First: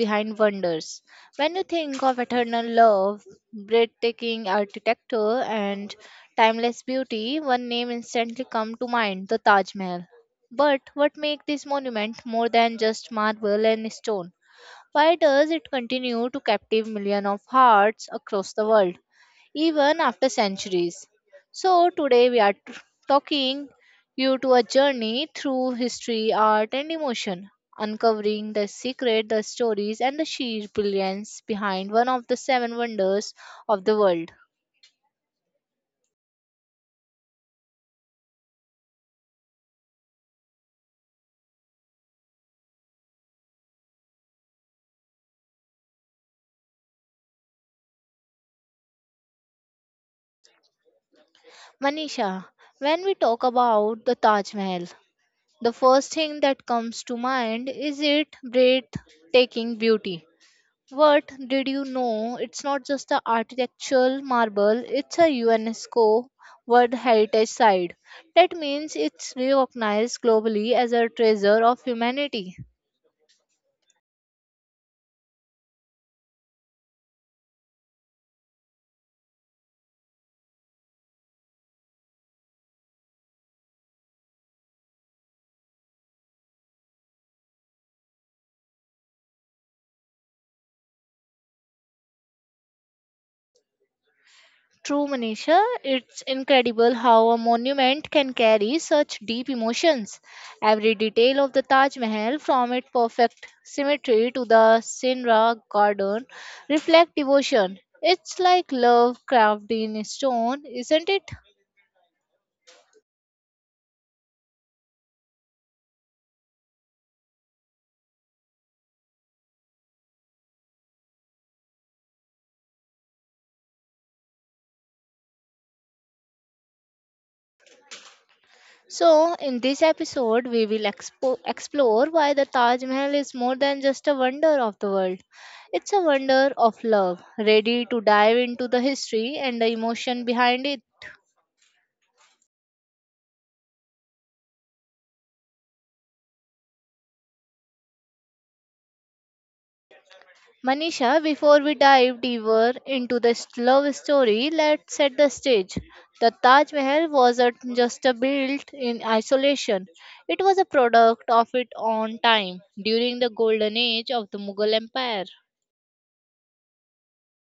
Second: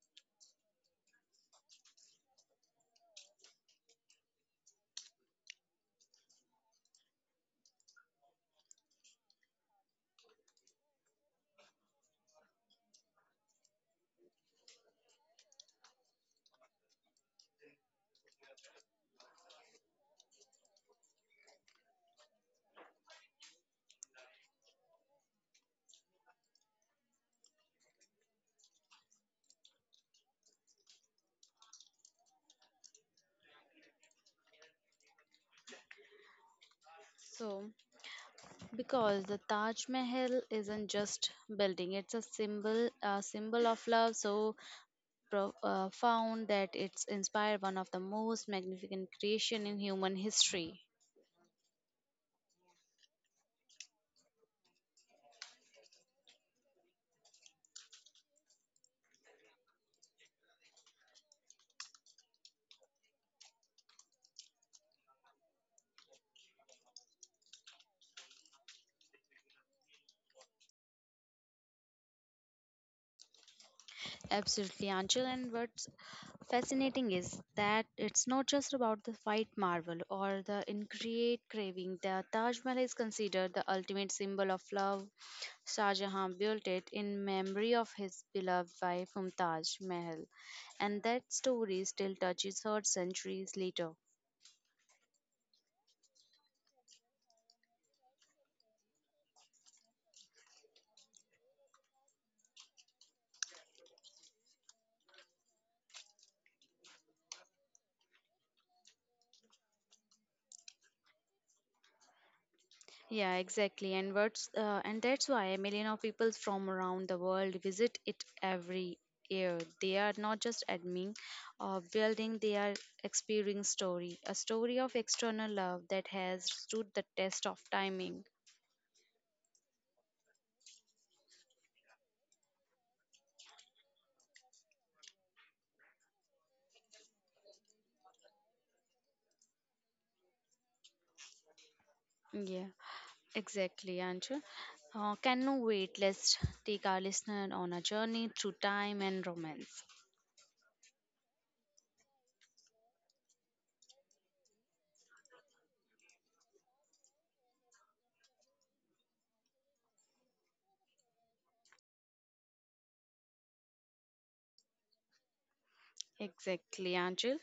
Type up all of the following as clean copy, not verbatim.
Behind Wonders. When you think of eternal love, breathtaking architecture, and timeless beauty, one name instantly comes to mind the Taj Mahal. But what makes this monument more than just marble and stone? Why does it continue to captive millions of hearts across the world, even after centuries? So, today we are talking you to a journey through history, art, and emotion, uncovering the secret, the stories, and the sheer brilliance behind one of the seven wonders of the world. So, because the Taj Mahal isn't just building, it's a symbol of love so profound that it's inspired one of the most magnificent creation in human history. Manisha, when we talk about the Taj Mahal, the first thing that comes to mind is its breathtaking beauty. What did you know? It's not just the architectural marble, it's a UNESCO World Heritage Site. That means it's recognized globally as a treasure of humanity. Absolutely, Anchal. And what's fascinating is that it's not just about the white marble or the ingrate craving. The Taj Mahal is considered the ultimate symbol of love. Shah Jahan built it in memory of his beloved wife Mumtaz Mahal, and that story still touches her centuries later. True, Manisha, it's incredible how a monument can carry such deep emotions. Every detail of the Taj Mahal, from its perfect symmetry to the Sinra garden, reflect devotion. It's like love carved in stone, isn't it? Yeah, exactly. And that's why a million of people from around the world visit it every year. They are not just admiring or building; they are experiencing story, a story of external love that has stood the test of timing. So, in this episode, we will explore why the Taj Mahal is more than just a wonder of the world. It's a wonder of love. Ready to dive into the history and the emotion behind it? Yeah, exactly, Anju. Can no wait. Let's take our listener on a journey through time and romance. Manisha, before we dive deeper into this love story, let's set the stage. The Taj Mahal wasn't just a built in isolation. It was a product of its own time during the golden age of the Mughal Empire. Exactly, Angel.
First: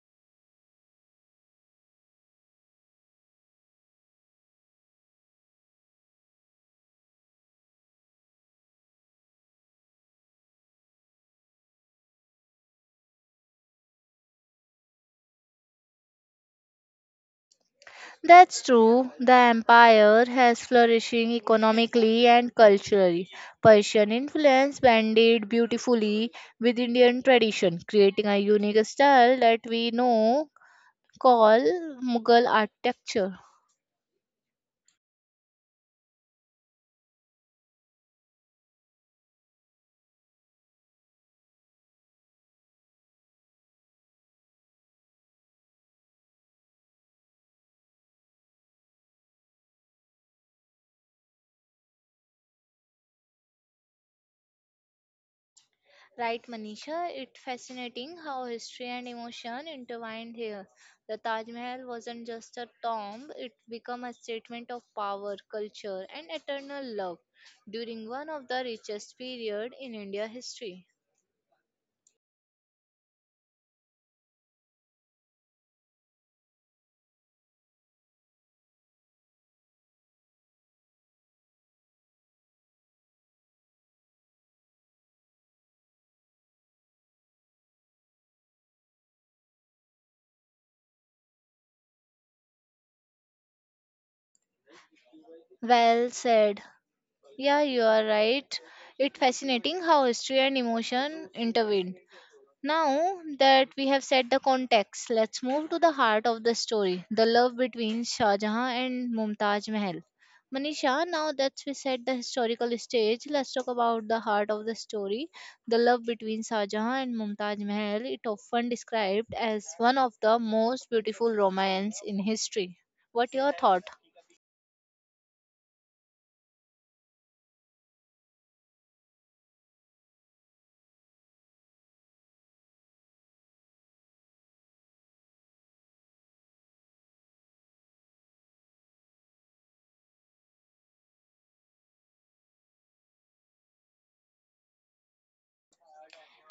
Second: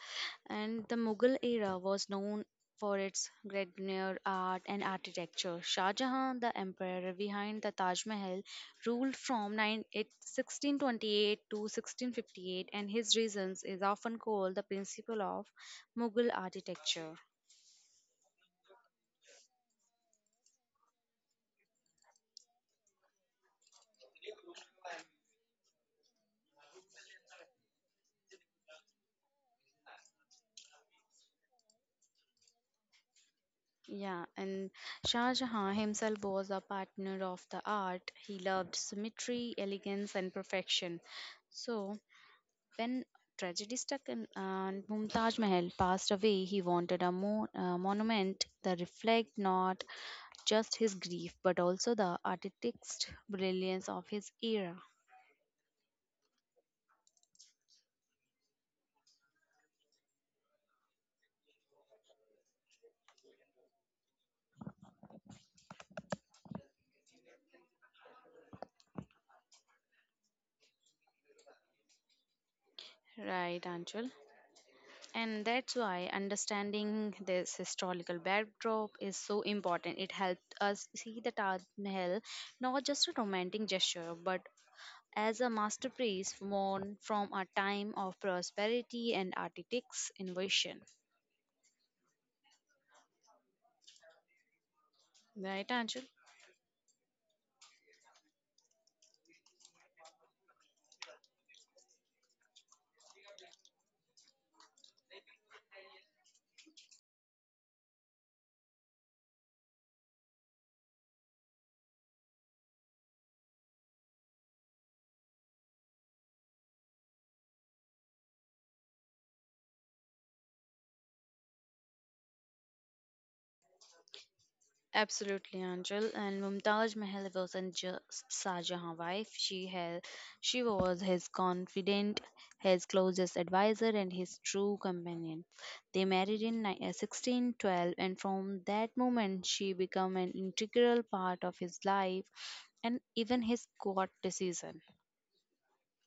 And the Mughal era was known for its Gregorian art and architecture. Shah Jahan, the emperor behind the Taj Mahal, ruled from 1628 to 1658, and his reasons is often called the principle of Mughal architecture. That's true. The empire has flourishing economically and culturally. Persian influence blended beautifully with Indian tradition, creating a unique style that we know call Mughal architecture. Yeah, and Shah Jahan himself was a partner of the art. He loved symmetry, elegance, and perfection. So, when tragedy struck and Mumtaj Mahal passed away, he wanted a monument that reflect not just his grief but also the artistic brilliance of his era. Right, Manisha? It's fascinating how history and emotion intertwined here. The Taj Mahal wasn't just a tomb, it became a statement of power, culture, and eternal love during one of the richest period in India history. Right, Anchal. And that's why understanding this historical backdrop is so important. It helps us see the Taj Mahal not just a romantic gesture, but as a masterpiece born from a time of prosperity and architect's innovation. Well Right, said. Anjul? Yeah, you are right. It's fascinating how history and emotion intervened. Now that we have set the context, let's move to the heart of the story the love between Shah Jahan and Mumtaz Mahal. Manisha, now that we set the historical stage, let's talk about the heart of the story. The love between Shah Jahan and Mumtaz Mahal, it often described as one of the most beautiful romance in history. What your thought? Absolutely, Anjul. And Mumtaj Mahal wasn't just Shah Jahan's wife. She was his confidant, his closest advisor, and his true companion. They married in 1612, and from that moment, she became an integral part of his life and even his court decision.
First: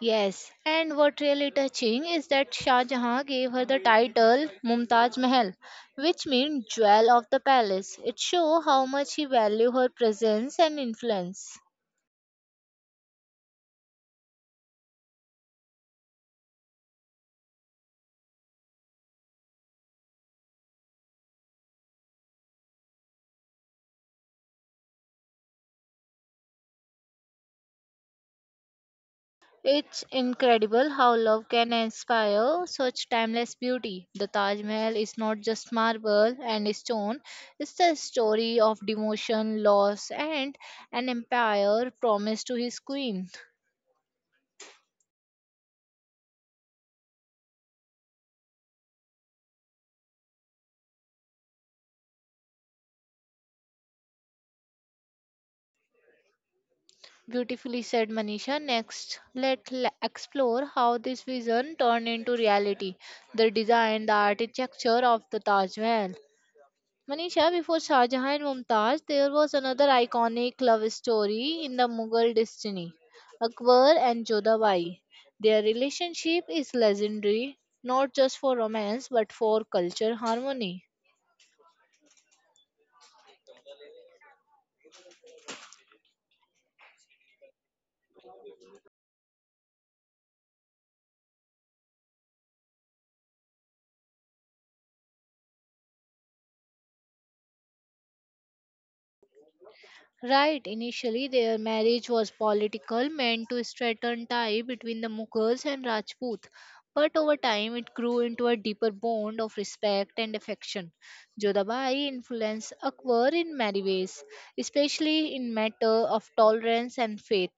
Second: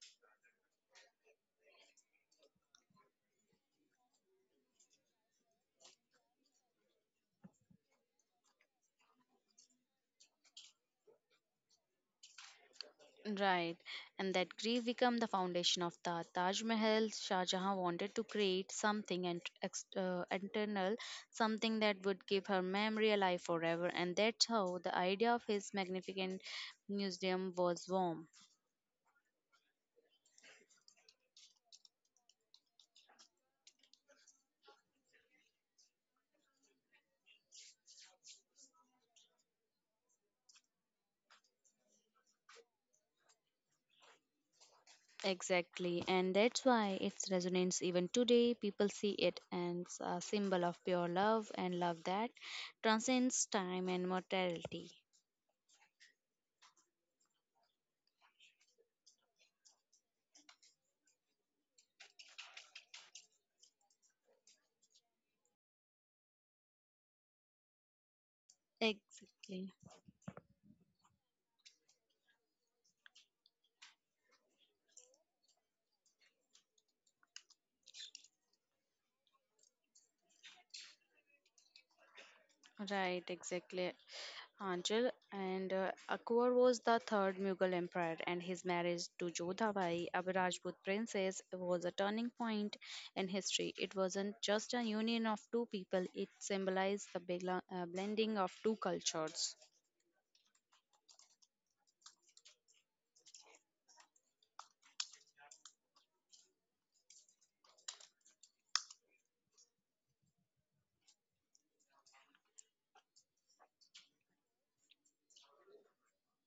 Yes, and what really touching is that Shah Jahan gave her the title Mumtaz Mahal, which means jewel of the palace. It shows how much he valued her presence and influence. Right, and that grief become the foundation of the Taj Mahal. Shah Jahan wanted to create something internal, something that would keep her memory alive forever, and that's how the idea of his magnificent museum was born. It's incredible how love can inspire such timeless beauty. The Taj Mahal is not just marble and stone, it's the story of devotion, loss, and an empire promised to his queen. Exactly, and that's why its resonance even today. People see it as a symbol of pure love and love that transcends time and mortality. Beautifully said, Manisha. Next, let's explore how this vision turned into reality. The design, the architecture of the Taj Mahal. Manisha, before Shah Jahan and Mumtaz, there was another Exactly. iconic love story in the Mughal destiny Akbar and Jodhabai. Their relationship is legendary, not just for romance but for culture harmony. Right, exactly, Anjal. And Akbar was the third Mughal emperor, and his marriage to Jodhabai, a Rajput princess, was a turning point in history. It wasn't just a union of two people; it symbolized the blending of two cultures. Right, initially their marriage was political, meant to strengthen tie between the Mughals and Rajput. But over time, it grew into a deeper bond of respect and affection. Jodhabai influenced Akbar in many ways, especially in matter of tolerance and faith.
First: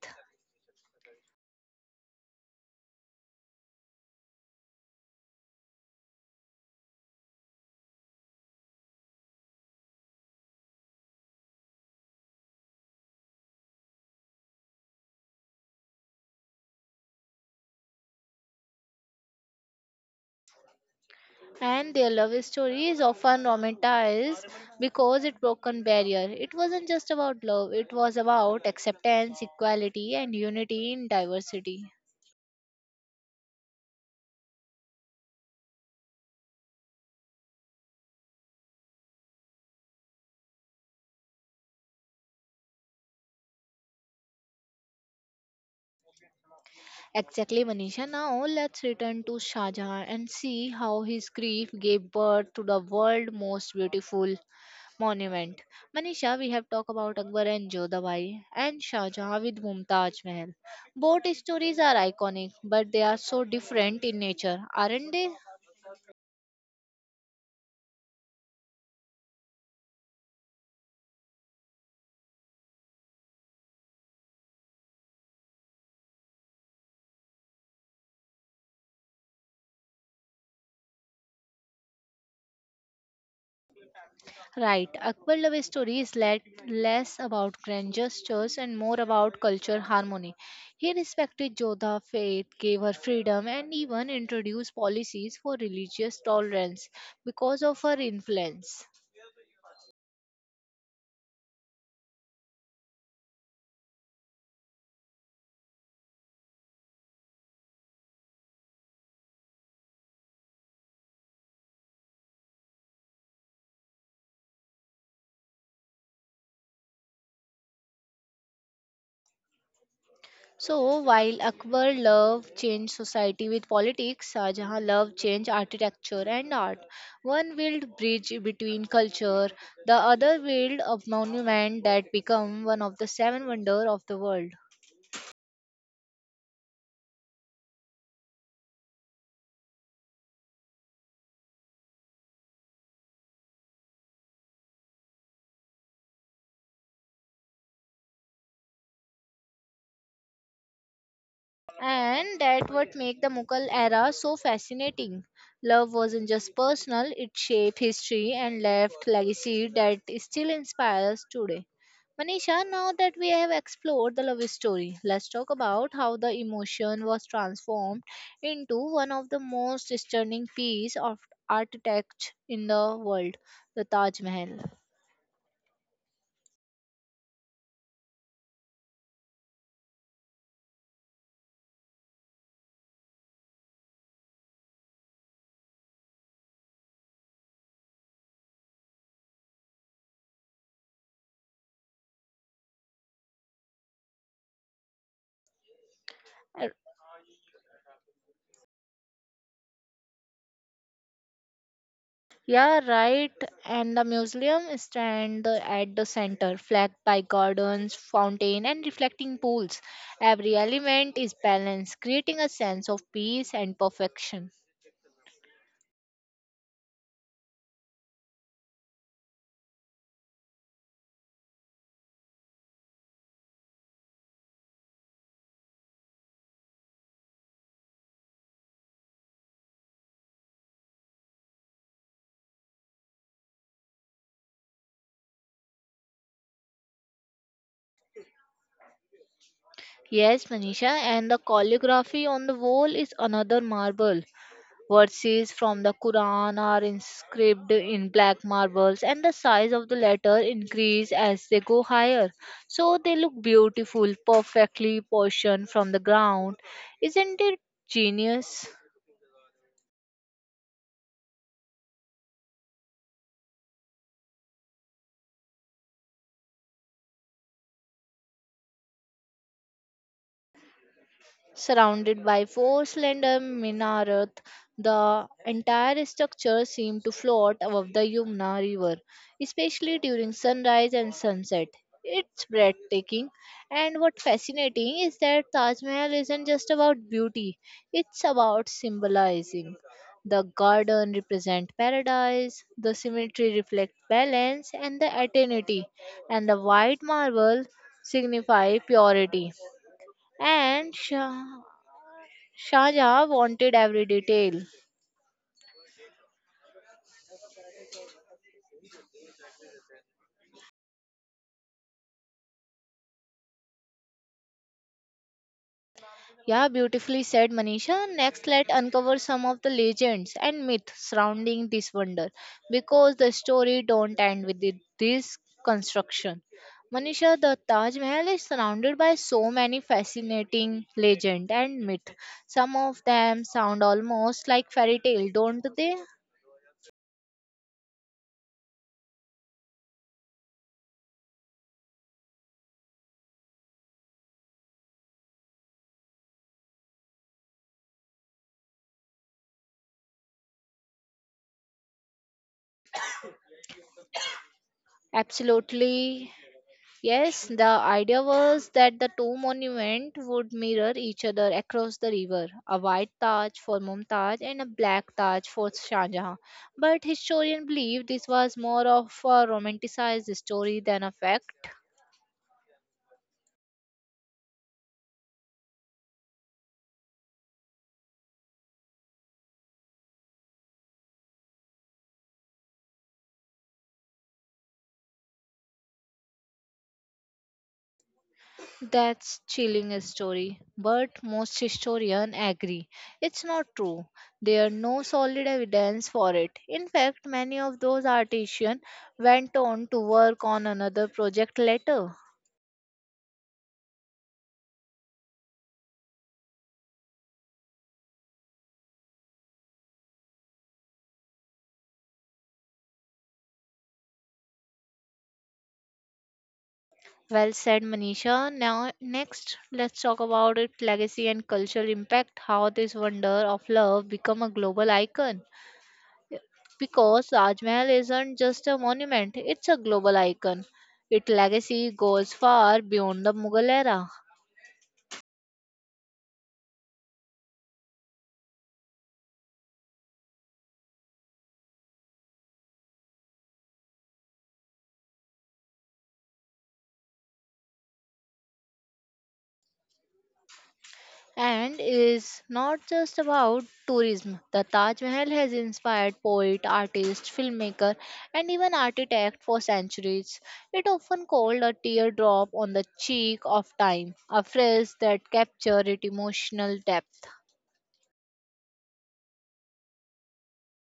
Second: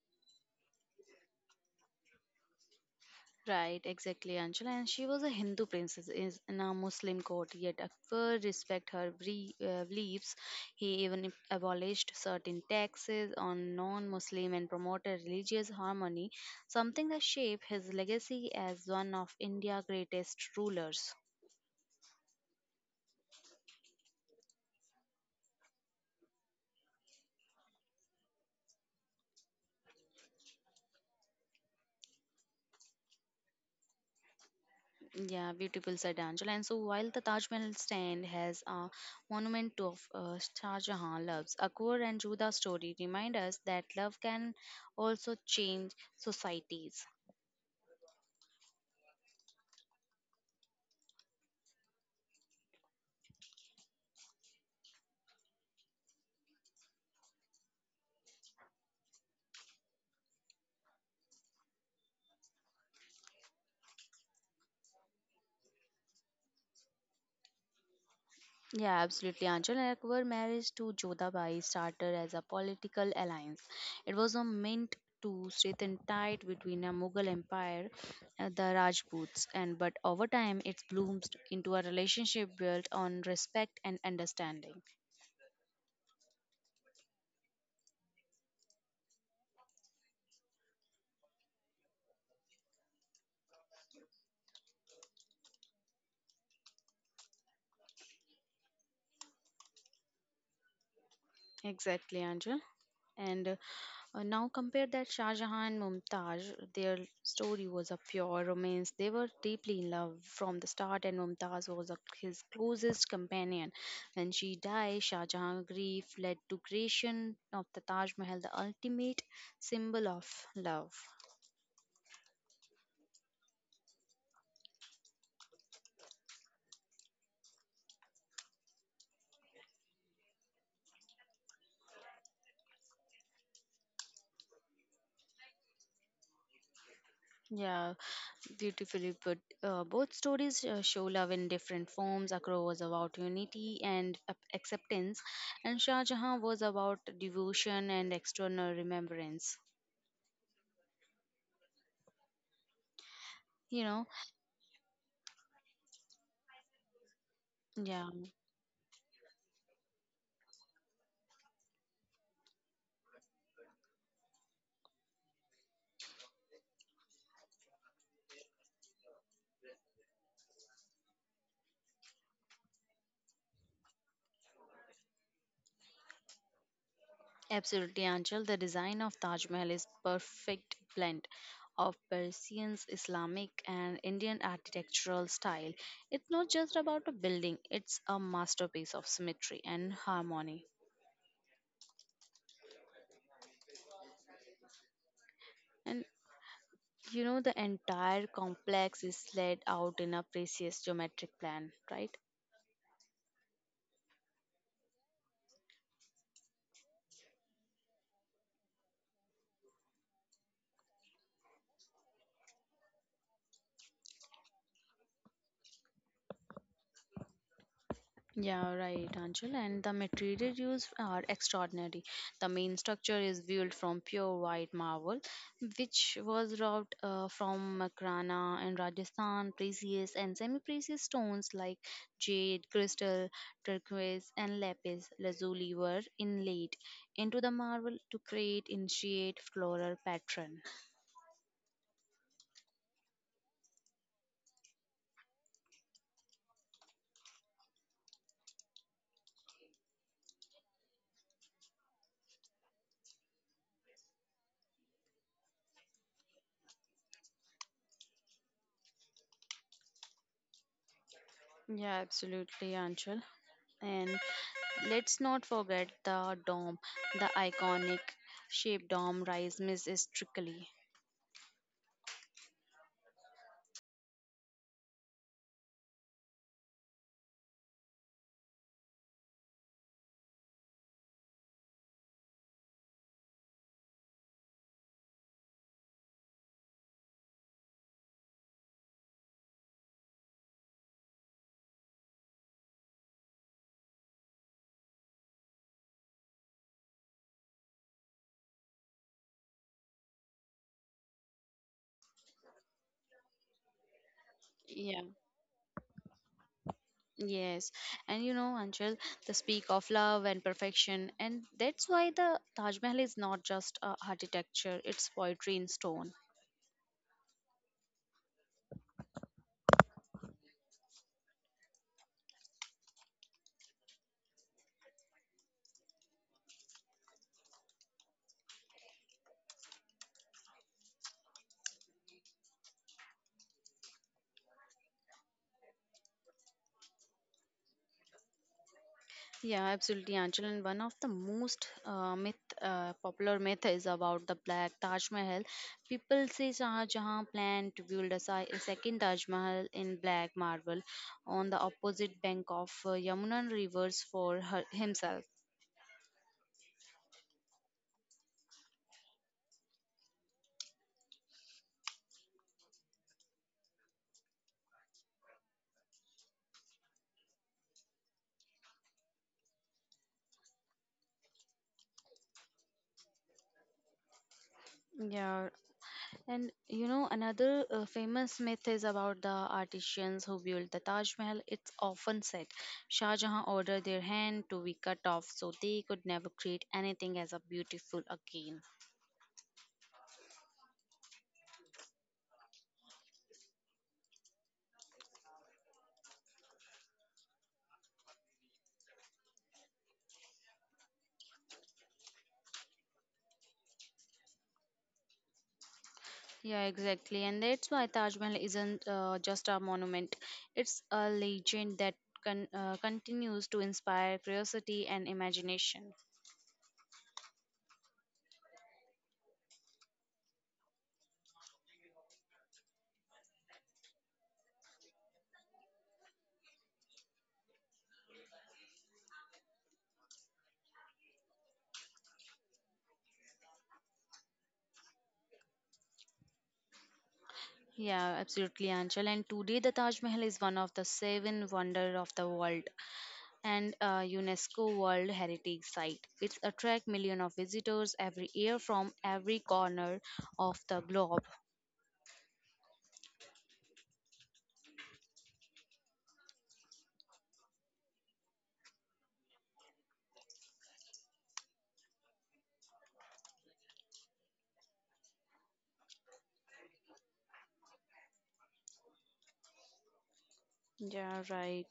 Right, exactly, Anjala. And she was a Hindu princess is in a Muslim court, yet Akbar respect her beliefs. He even abolished certain taxes on non-Muslim and promoted religious harmony, something that shaped his legacy as one of India's greatest rulers. And their love story is often romanticized because it broke a barrier. It wasn't just about love; it was about acceptance, equality, and unity in diversity. Yeah, beautiful said Angela. And so while the Taj Mahal stand has a monument to of Shah Jahan loves, Akbar and Juda's story remind us that love can also change societies. Exactly, Manisha. Now let's return to Shah Jahan and see how his grief gave birth to the world's most beautiful monument. Manisha, we have talked about Akbar and Jodhabai and Shah Jahan with Mumtaz Mahal. Both stories are iconic, but they are so different in nature, aren't they? Yeah, absolutely. Angela and Akbar marriage to Jodhabai started as a political alliance. It was a meant to strengthen tie between a Mughal empire, the Rajputs, and but over time it bloomed into a relationship built on respect and understanding. Right, Akbar Love story is less about grand gestures and more about culture harmony. He respected Jodha faith, gave her freedom, and even introduced policies for religious tolerance because of her influence. Exactly, Anja. And Now compare that Shah Jahan and Mumtaz. Their story was a pure romance. They were deeply in love from the start, and Mumtaz was a, his closest companion. When she died, Shah Jahan's grief led to creation of the Taj Mahal, the ultimate symbol of love. So, while Akbar Love changed society with politics, Shah Jahan Love changed architecture and art. One built bridge between culture, the other built a monument that became one of the seven wonders of the world. Yeah, beautifully put. Both stories show love in different forms. Akbar was about unity and acceptance, and Shah Jahan was about devotion and external remembrance. And that what make the You know, Mughal era so fascinating. Love wasn't just personal, it yeah, shaped history and left legacy that still inspires today. Manisha, now that we have explored the love story, let's talk about how the emotion was transformed into one of the most stunning piece of architecture in the world, the Taj Mahal. absolutely, Anchal. The design of Taj Mahal is perfect blend of Persians, Islamic, and Indian architectural style. It's not just about a building; it's a masterpiece of symmetry and harmony. And you know, the entire complex is laid out in a precise geometric plan, right? Yeah, right. And the museum stand at the center, flanked by gardens, fountain, and reflecting pools. Every element is balanced, creating a sense of peace and perfection. Yeah, right, Anjul. And the material used are extraordinary. The main structure is built from pure white marble, which was wrought from Makrana in Rajasthan, precious and semi-precious stones like jade, crystal, turquoise, and lapis lazuli were inlaid into the marble to create intricate floral pattern. Yes, Manisha, and the calligraphy on the wall is another marvel. Verses from the Quran are inscribed in black marbles, and the size of the letter increase as they go higher. So they look beautiful, perfectly portioned from the ground. Isn't it genius? Yeah, absolutely, Anchal. And let's not forget the dome, the iconic shaped dome rise majestically. Surrounded by four slender minarets, the entire structure seemed to float above the Yamuna River, especially during sunrise and sunset. It's breathtaking, and what fascinating is that Taj Mahal isn't just about beauty; it's about symbolizing. The garden represents paradise, the symmetry reflects balance and the eternity, and the white marble signify purity. And Shah wanted Yeah. every detail. Yes. And you know, Anchal, the speak of love and perfection. And that's why the Taj Mahal is not just a architecture, it's poetry in stone. Yeah, beautifully said Manisha. Next, let's uncover some of the legends and myths surrounding this wonder because the story don't end with this construction. Manisha, the Taj Mahal is surrounded by so many fascinating legend and myth. Some of them sound almost like fairy tale, don't they? Yeah, absolutely, Anchal. And one of the most popular myth is about the black Taj Mahal. People say Shahjahan planned to build a, a second Taj Mahal in black marble on the opposite bank of Yamuna rivers for her, himself. Absolutely. Yes, the idea was that the two monuments would mirror each other across the river, a white Taj for Mumtaz and a black Taj for Shah Jahan. But historians believe this was more of a romanticized story than a fact. Yeah, and you know, another famous myth is about the artisans who built the Taj Mahal. It's often said Shah Jahan ordered their hand to be cut off so they could never create anything as a beautiful again. That's chilling a story, but most historians agree it's not true. There are no solid evidence for it. In fact, many of those artisans went on to work on another project later. Yeah, exactly. And that's why Taj Mahal isn't just a monument, it's a legend that continues to inspire curiosity and imagination. Well said, Manisha. Now, next, let's talk about its legacy and cultural impact. How this wonder of love become a global icon? Because Taj Mahal isn't just a monument; it's a global icon. Its legacy goes far beyond the Mughal era. Yeah, absolutely, Anchal. And today, the Taj Mahal is one of the seven wonders of the world and a UNESCO World Heritage Site. It attracts millions of visitors every year from every corner of the globe. And is not just about tourism. The Taj Mahal has inspired poet, artist, filmmaker, and even architect for centuries. It often called a teardrop on the cheek of time, a phrase that captures its emotional depth. Yeah, right.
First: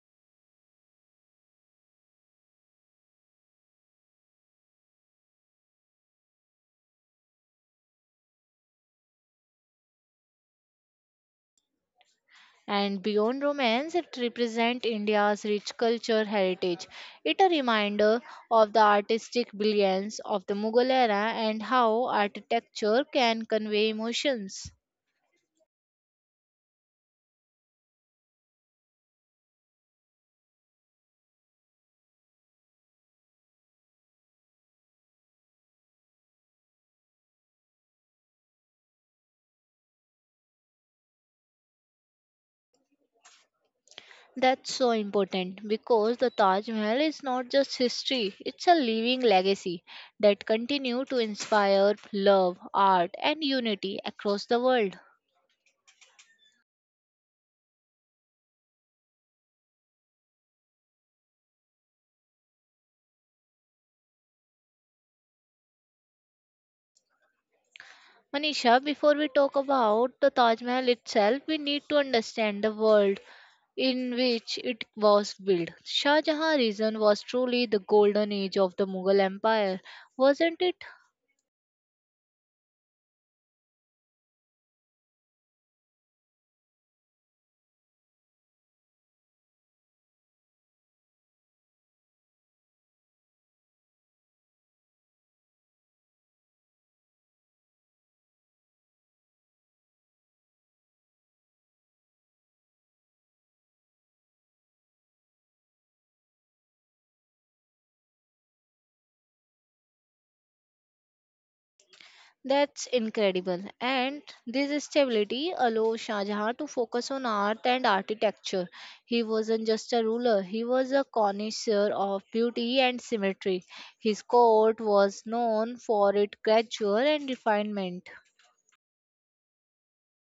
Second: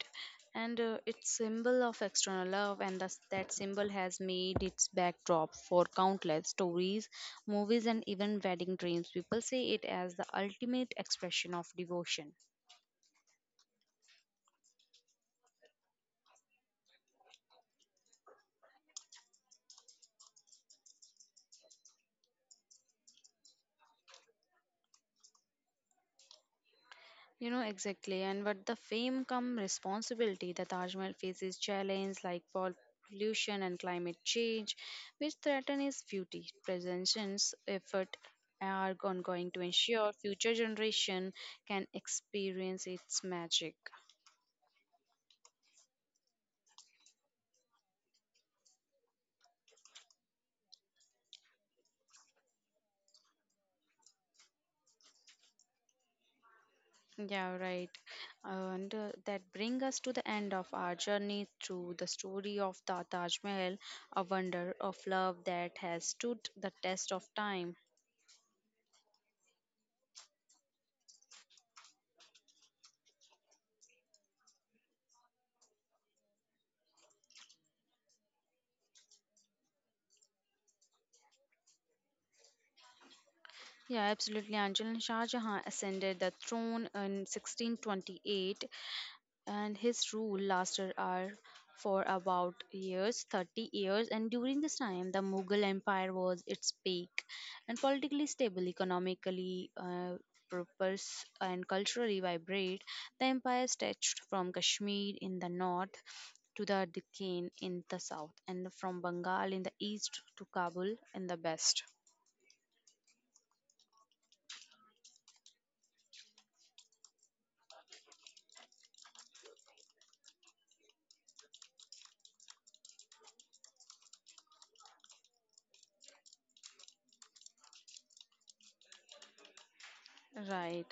And It's symbol of external love, and thus that symbol has made its backdrop for countless stories, movies, and even wedding dreams. People say it as the ultimate expression of devotion. And beyond romance, it represents India's rich culture heritage. It a reminder of the artistic brilliance of the Mughal era and how architecture can convey emotions. You know exactly, and but the fame come responsibility. The Taj Mahal faces challenges like pollution and climate change, which threaten its beauty. Preservation's effort are ongoing to ensure future generation can experience its magic. That's so important because the Taj Mahal is not just history, it's a living legacy that continue to inspire love, art and unity across the world. Yeah, right. And That brings us to the end of our journey through the story of the Taj Mahal, a wonder of love that has stood the test of time. Manisha, before we talk about the Taj Mahal itself, we need to understand the world in which it was built. Shah Jahan region was truly the golden age of the Mughal Empire, wasn't it? Yeah, absolutely. Anjal and Shah Jahan ascended the throne in 1628, and his rule lasted are for about years, 30 years. And during this time, the Mughal Empire was its peak, and politically stable, economically prosperous, and culturally vibrant. The empire stretched from Kashmir in the north to the Deccan in the south, and from Bengal in the east to Kabul in the west. That's incredible. And this stability allowed Shah Jahan to focus on art and architecture. He wasn't just a ruler, he was a connoisseur of beauty and symmetry. His court was known for its grandeur and refinement. Right.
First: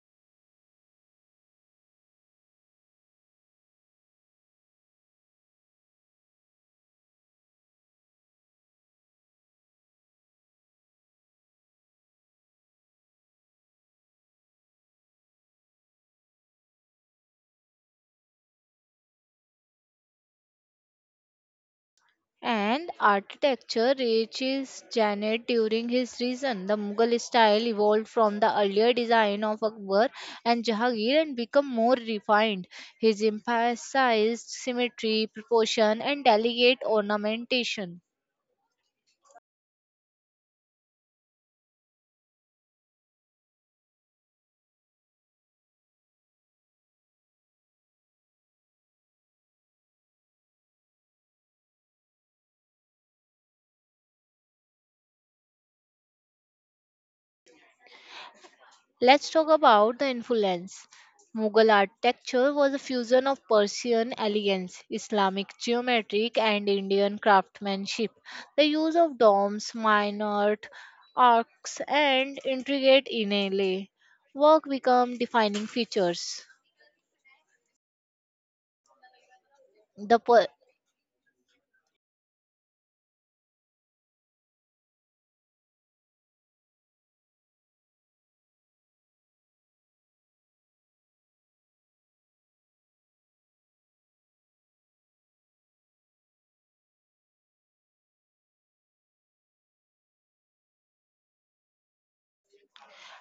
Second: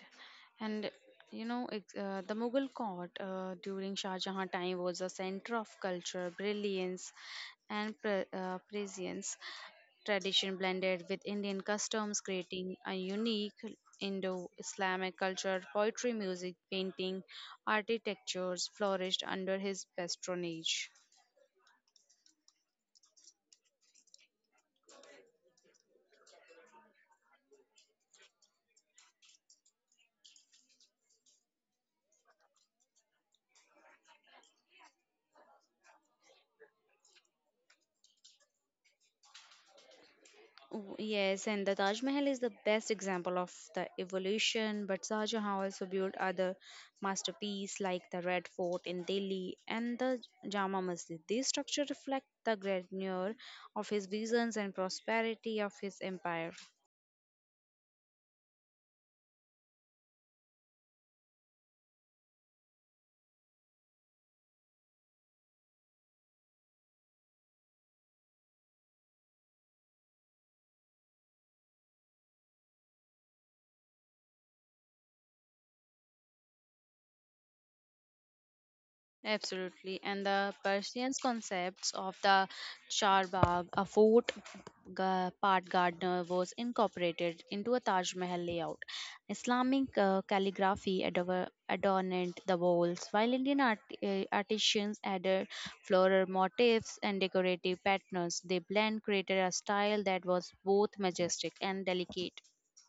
And you know, the Mughal court during Shah Jahan time was a center of culture, brilliance, and prescience. Tradition blended with Indian customs, creating a unique Indo Islamic culture. Poetry, music, painting, architectures flourished under his patronage. And architecture reaches Janet during his reign. The Mughal style evolved from the earlier design of Akbar and Jahangir and became more refined. His emphasized symmetry, proportion, and delicate ornamentation. Yes, and the Taj Mahal is the best example of the evolution, but Shah Jahan also built other masterpieces like the Red Fort in Delhi and the Jama Masjid. These structures reflect the grandeur of his visions and prosperity of his empire. Let's talk about the influence. Mughal architecture was a fusion of Persian elegance, Islamic geometric, and Indian craftsmanship. The use of domes, minarets, arcs, and intricate inlay work become defining features. The Absolutely. per- And the Persian concepts of the Charbagh, a fort part gardener, was incorporated into a Taj Mahal layout. Islamic calligraphy adorned the walls, while Indian artisans added floral motifs and decorative patterns. They blend created a style that was both majestic and delicate.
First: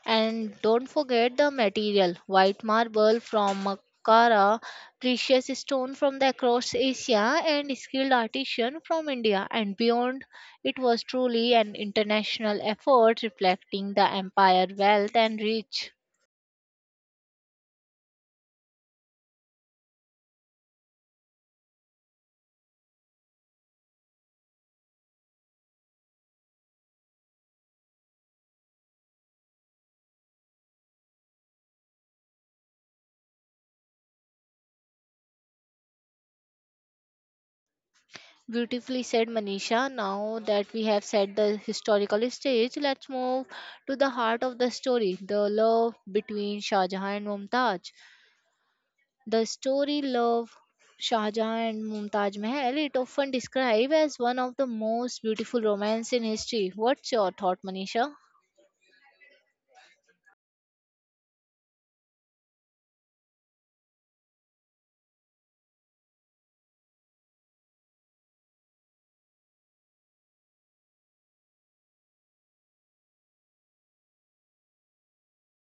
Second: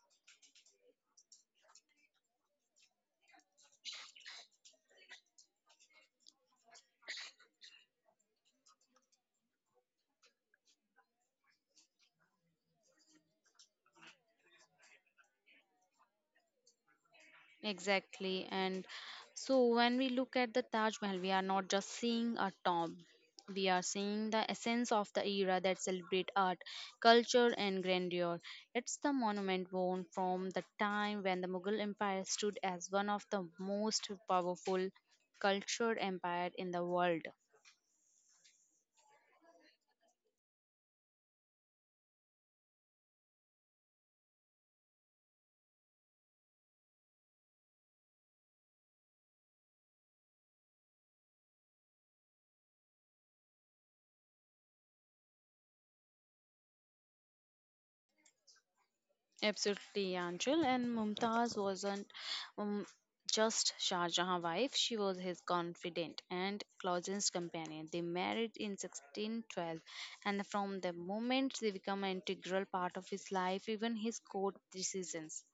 And don't forget the material white marble from Makara, precious stone from the across Asia, and skilled artisan from India and beyond. It was truly an international effort reflecting the empire wealth and reach. Exactly. And so when we look at the Taj Mahal, we are not just seeing a tomb. We are seeing the essence of the era that celebrate art, culture and grandeur. It's the monument born from the time when the Mughal Empire stood as one of the most powerful cultured empire in the world. Beautifully said, Manisha. Now that we have set the historical stage, let's move to the heart of the story the love between Shah Jahan and Mumtaz. The story love Shah Jahan and Mumtaz Mahal it often described as one of the most beautiful romance in history. What's your thought, Manisha? Absolutely, Angel. And Mumtaz wasn't um, just Shah Jahan's wife, she was his confidant and closest companion. They married in 1612, and from the moment they become an integral part of his life, even his court decisions.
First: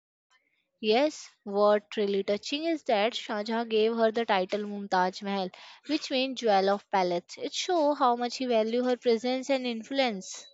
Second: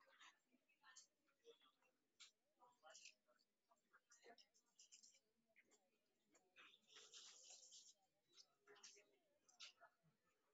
Yes, what really touching is that Shah Jahan gave her the title Mumtaz Mahal, which means jewel of palace. It shows how much he valued her presence and influence.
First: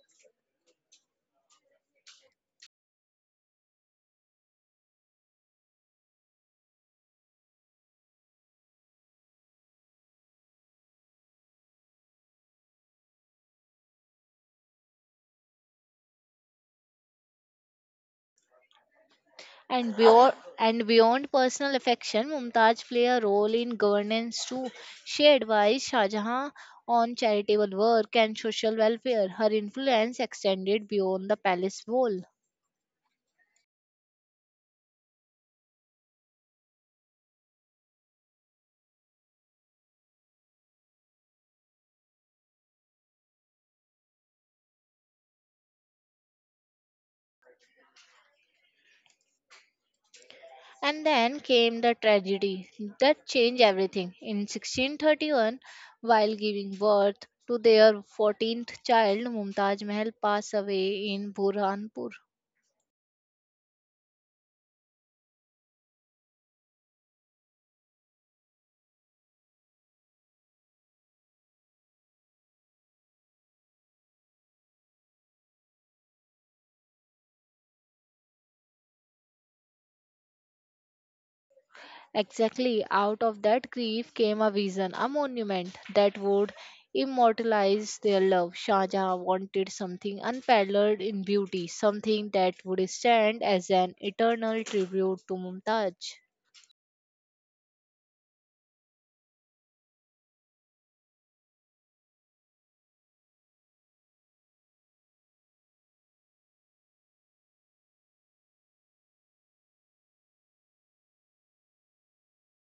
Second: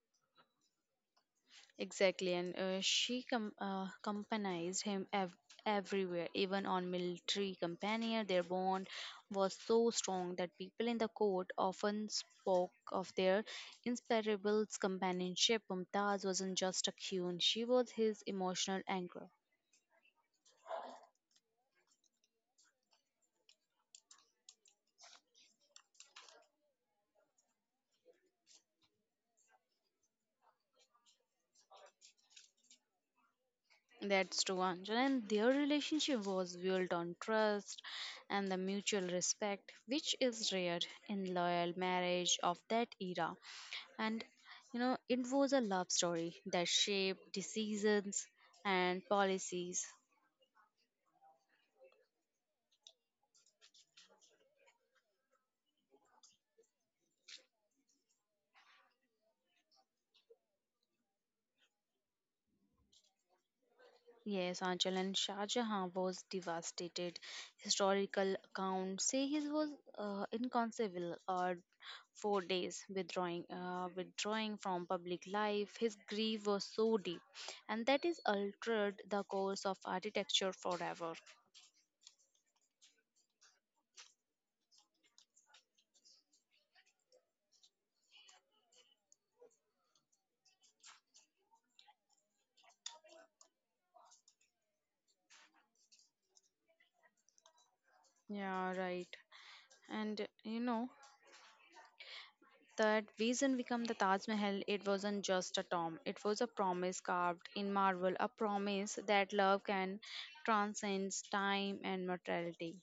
Exactly, and accompanies him everywhere, even on military companion. Their bond was so strong that people in the court often spoke of their inseparable companionship. Mumtaz wasn't just a queen; she was his emotional anchor. And beyond, and beyond personal affection, Mumtaz played a role in governance too. She advised Shah Jahan on charitable work and social welfare. Her influence extended beyond the palace wall. That's true, Anjan. And their relationship was built on trust and the mutual respect, which is rare in loyal marriage of that era. And you know, it was a love story that shaped decisions and policies. And then came the tragedy that changed everything. In 1631, while giving birth to their 14th child, Mumtaz Mahal passed away in Burhanpur. Yes, Anchal and Shah Jahan was devastated. Historical accounts say he was inconceivable or 4 days withdrawing from public life his grief was so deep and that is altered the course of architecture forever. Exactly, out of that grief came a vision, a monument that would immortalize their love. Shah Jahan wanted something unparalleled in beauty, something that would stand as an eternal tribute to Mumtaz. Yeah, right. And you know, That vision became the Taj Mahal. It wasn't just a tomb, it was a promise carved in marble, a promise that love can transcend time and mortality.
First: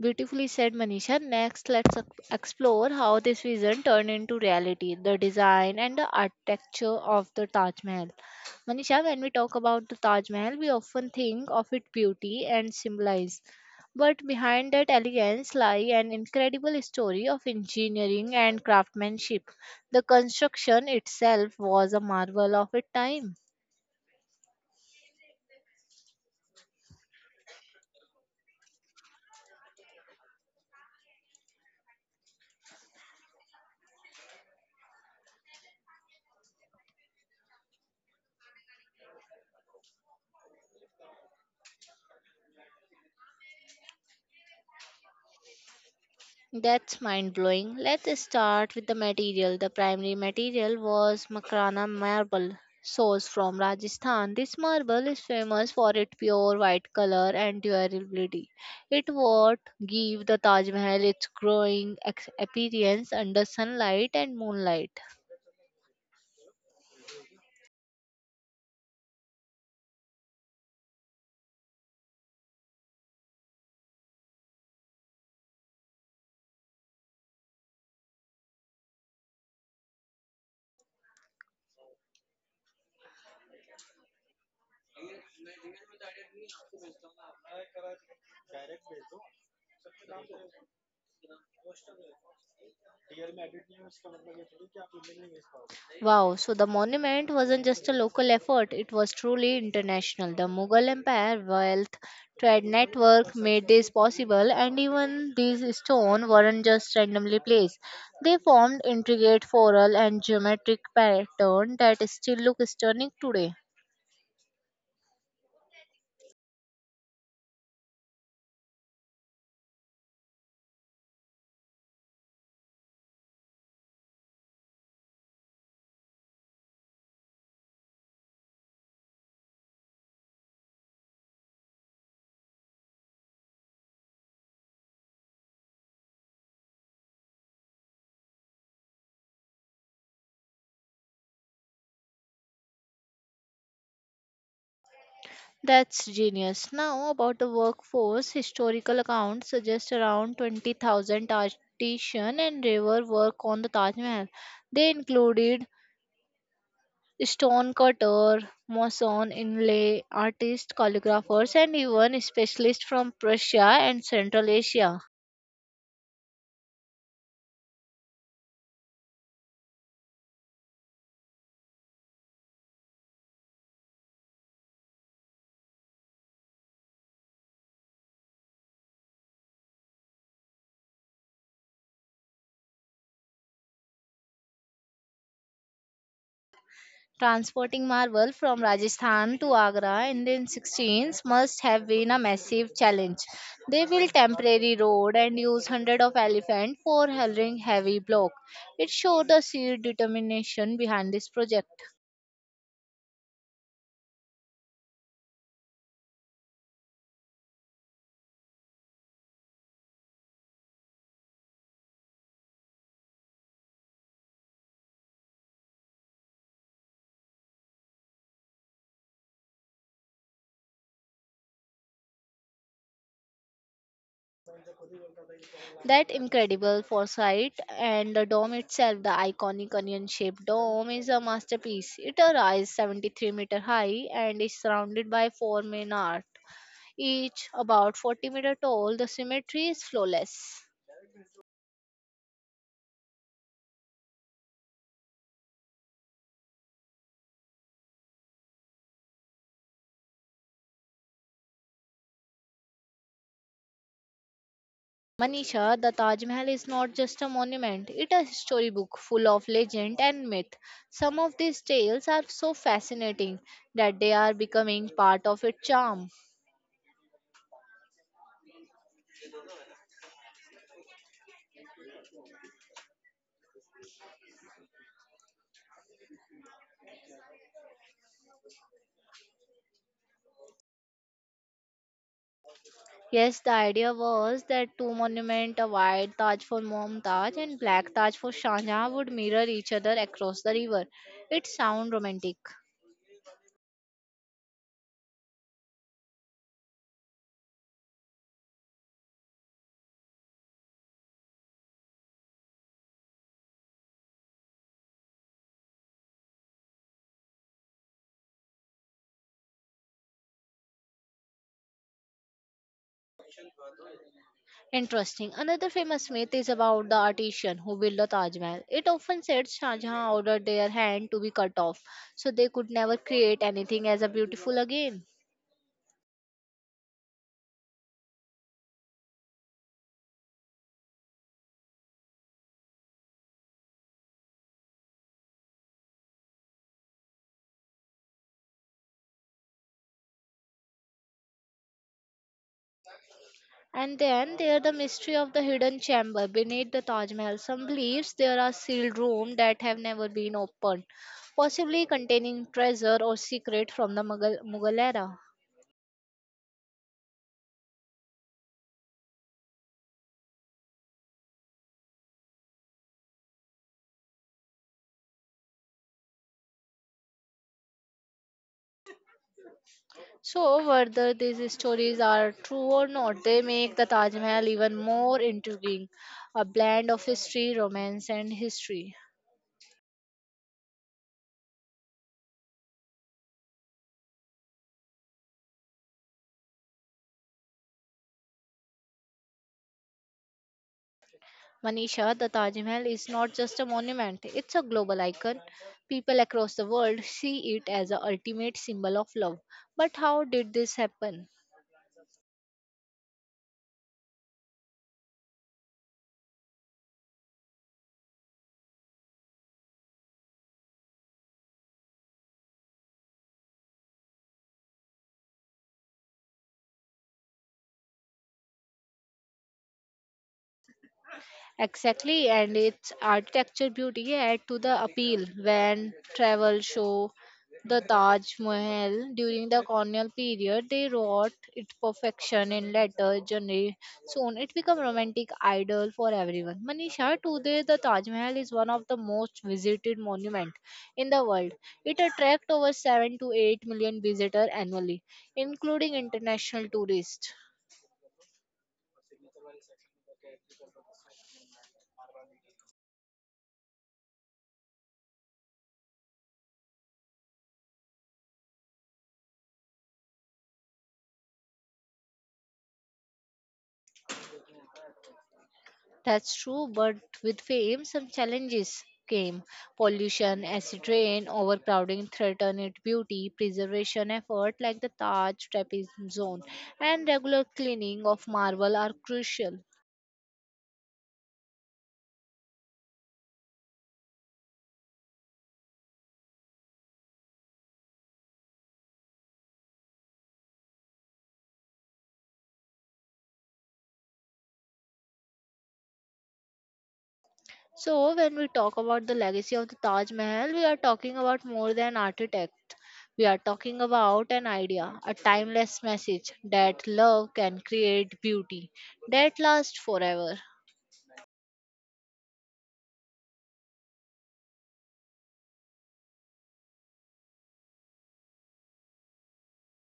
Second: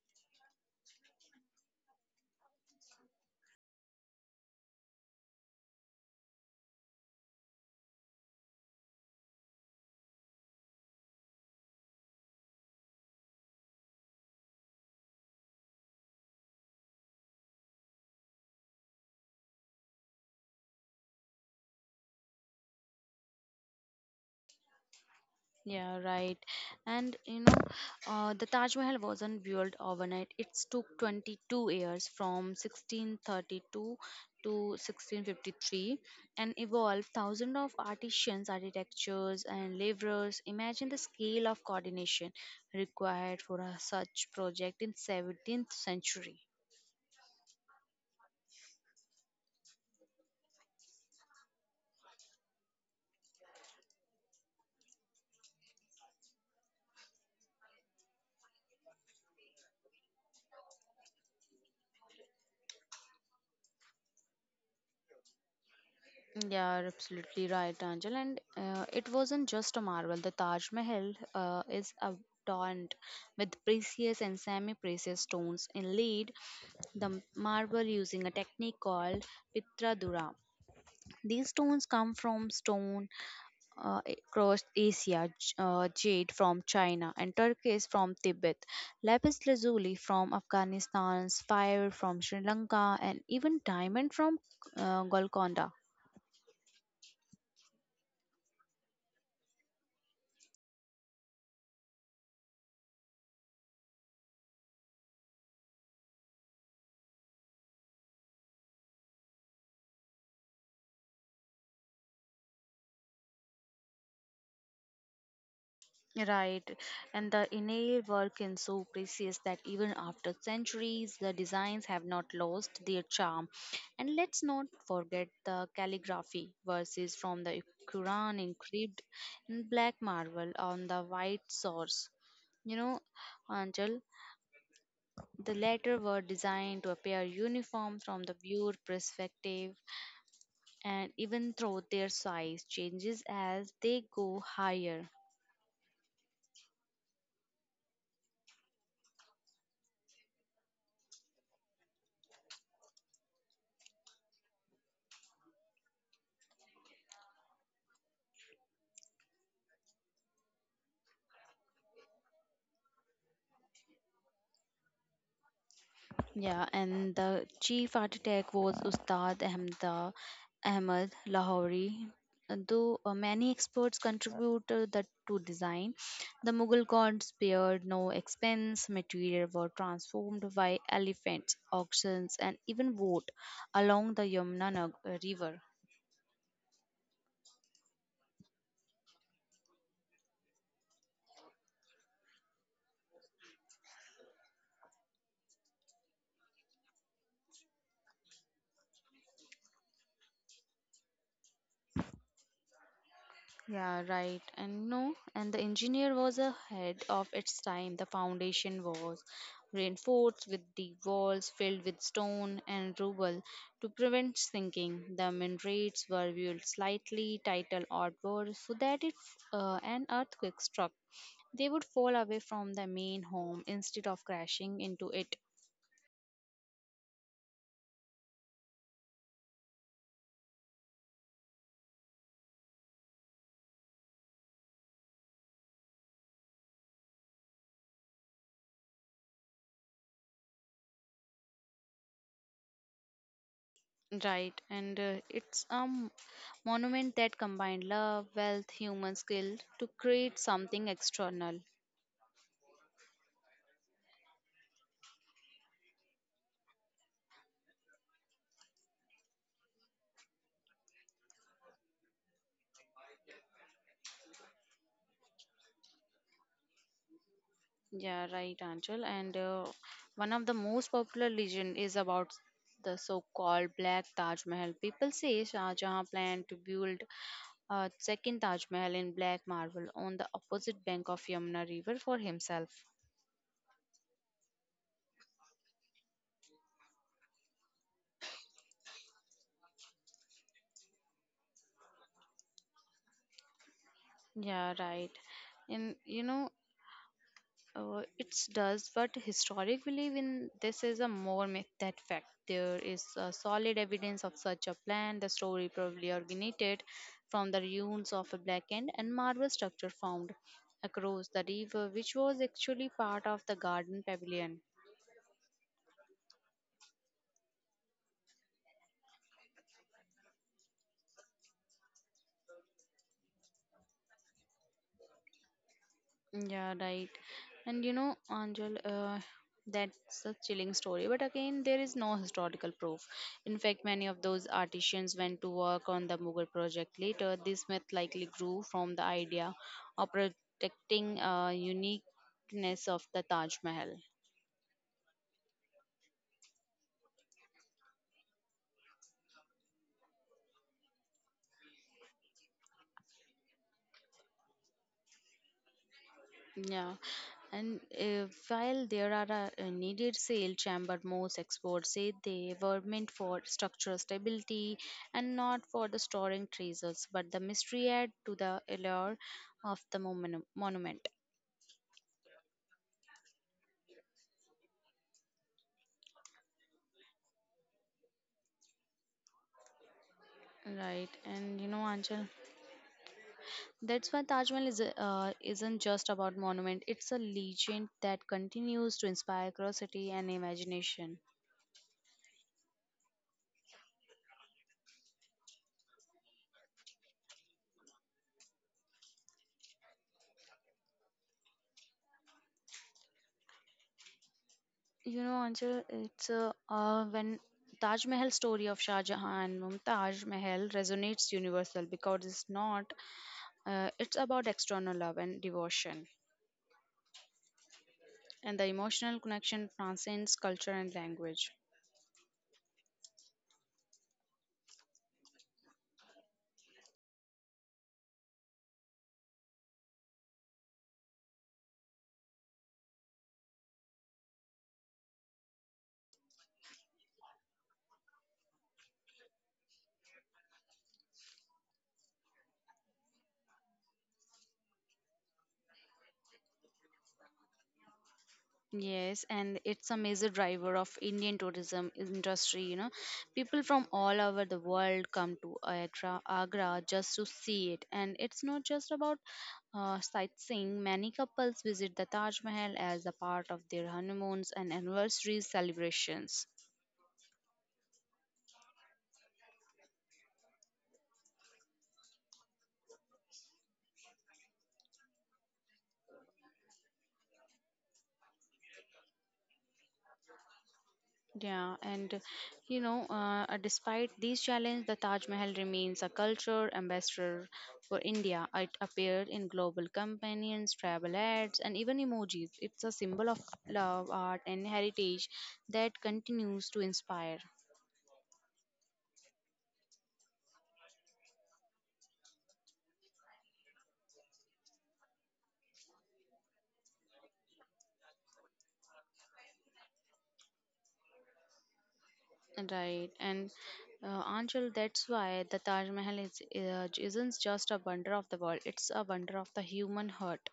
Beautifully said, Manisha. Next, let's explore how this vision turned into reality, the design and the architecture of the Taj Mahal. Manisha, when we talk about the Taj Mahal, we often think of its beauty and symbolism. But behind that elegance lie an incredible story of engineering and craftsmanship. The construction itself was a marvel of its time. Yeah, right. And you know, the Taj Mahal wasn't built overnight. It took 22 years from 1632 to 1653 and evolved thousands of artisans, architectures, and laborers. Imagine the scale of coordination required for a such project in 17th century. That's mind blowing. Let's start with the material. The primary material was Makrana marble, sourced from Rajasthan. This marble is famous for its pure white color and durability. It what give the Taj Mahal its growing appearance under sunlight and moonlight. Yeah, you're absolutely right, Angel. And It wasn't just a marvel. The Taj Mahal is adorned with precious and semi-precious stones inlaid the marble using a technique called pitradura. These stones come from stone uh, across Asia, jade from China, and turquoise from Tibet, lapis lazuli from Afghanistan, fire from Sri Lanka, and even diamond from Golconda. Wow, so the monument wasn't just a local effort, it was truly international. The Mughal Empire wealth trade network made this possible, and even these stones weren't just randomly placed. They formed intricate floral and geometric pattern that still look stunning today. Right, and the inlaid work is so precious that even after centuries, the designs have not lost their charm. And let's not forget the calligraphy verses from the Quran engraved in black marble on the white source. You know, Angel, the latter were designed to appear uniform from the viewer perspective, and even though their size changes as they go higher. That's genius. Now, about the workforce, historical accounts suggest around 20,000 artisan and labor work on the Taj Mahal. They included stone cutter, mason, inlay artists, calligraphers, and even specialists from Prussia and Central Asia. Yeah, and the chief architect was Ustad Ahmad Lahori. Though many experts contribute the to design, the Mughal gods spared no expense. Material were transformed by elephants, auctions, and even boat along the Yamuna river. Transporting marble from Rajasthan to Agra in the 16th must have been a massive challenge. They built temporary road and used hundreds of elephants for hauling heavy block. It showed the sheer determination behind this project. Yeah, right. And no, and the engineer was ahead of its time. The foundation was reinforced with deep walls filled with stone and rubble to prevent sinking. The minarets were built slightly tighter outward so that if an earthquake struck, they would fall away from the main home instead of crashing into it. That incredible foresight and the dome itself, the iconic onion shaped dome, is a masterpiece. It rises 73-meter high and is surrounded by four main arcs, each about 40-meter tall. The symmetry is flawless. Right, and it's a monument that combined love, wealth, human skill to create something external. Manisha, the Taj Mahal is not just a monument, it is a storybook full of legend and myth. Some of these tales are so fascinating that they are becoming part of its charm. Yeah, right, Anchal. And one of the most popular legend is about the so-called Black Taj Mahal. People say Shah Jahan planned to build a second Taj Mahal in black marble on the opposite bank of Yamuna River for himself. Yes, the idea was that two monuments, a white Taj for Mumtaz and black Taj for Shah Jahan, would mirror each other across the river. It sounds romantic. Yeah, right. And you know, it does, but historic belief in this is a more myth than fact. There is a solid evidence of such a plan. The story probably originated from the ruins of a blackened and marble structure found across the river, which was actually part of the garden pavilion. Interesting. Another famous myth is about the artisan who built the Taj Mahal. It often said Shah Jahan ordered their hand to be cut off, so they could never create anything as a beautiful again. Yeah, right. And you know, Anjal, that's a chilling story. But again, there is no historical proof. In fact, many of those artisans went to work on the Mughal project later. This myth likely grew from the idea of protecting uniqueness of the Taj Mahal. And then there the mystery of the hidden chamber beneath the Taj Mahal. Some believes there are sealed rooms that have never been opened, possibly containing treasure or secret from the Mughal era. Yeah, and while there are a needed sale chamber, most experts say they were meant for structural stability and not for the storing treasures, but the mystery add to the allure of the monument. So whether these stories are true or not, they make the Taj Mahal even more intriguing, a blend of history, romance and history. Right, and you know, Anchal, that's why Taj Mahal is isn't just about monument; it's a legend that continues to inspire curiosity and imagination. Manisha, the Taj Mahal is not just a monument, it's a global icon. People across the world see it as a ultimate symbol of love. But how did this happen? You know, Anjal, it's when Taj Mahal story of Shah Jahan and Mumtaz Mahal resonates universal because it's not, it's about external love and devotion, and the emotional connection transcends culture and language. Exactly, and its architecture beauty add to the appeal when travel show the Taj Mahal during the colonial period. They wrought its perfection in later generation. Soon it became romantic idol for everyone. Manisha, today the Taj Mahal is one of the most visited monument in the world. It attracts over 7 to 8 million visitors annually, including international tourists. Yes, and it's a major driver of Indian tourism industry. You know, people from all over the world come to Agra just to see it, and it's not just about sightseeing. Many couples visit the Taj Mahal as a part of their honeymoons and anniversary celebrations. That's true, but with fame, some challenges came. Pollution, acid rain, overcrowding threatened its beauty, preservation effort like the Taj Trapezium Zone, and regular cleaning of marble are crucial. Yeah, and you know, despite these challenges, the Taj Mahal remains a culture ambassador for India. It appeared in global companions, travel ads, and even emojis. It's a symbol of love, art, and heritage that continues to inspire. So, when we talk about the legacy of the Taj Mahal, we are talking about more than architect. We are talking about an idea, a timeless message that love can create beauty that lasts forever. Right, and Anshul, that's why the Taj Mahal isn't just a wonder of the world; it's a wonder of the human heart.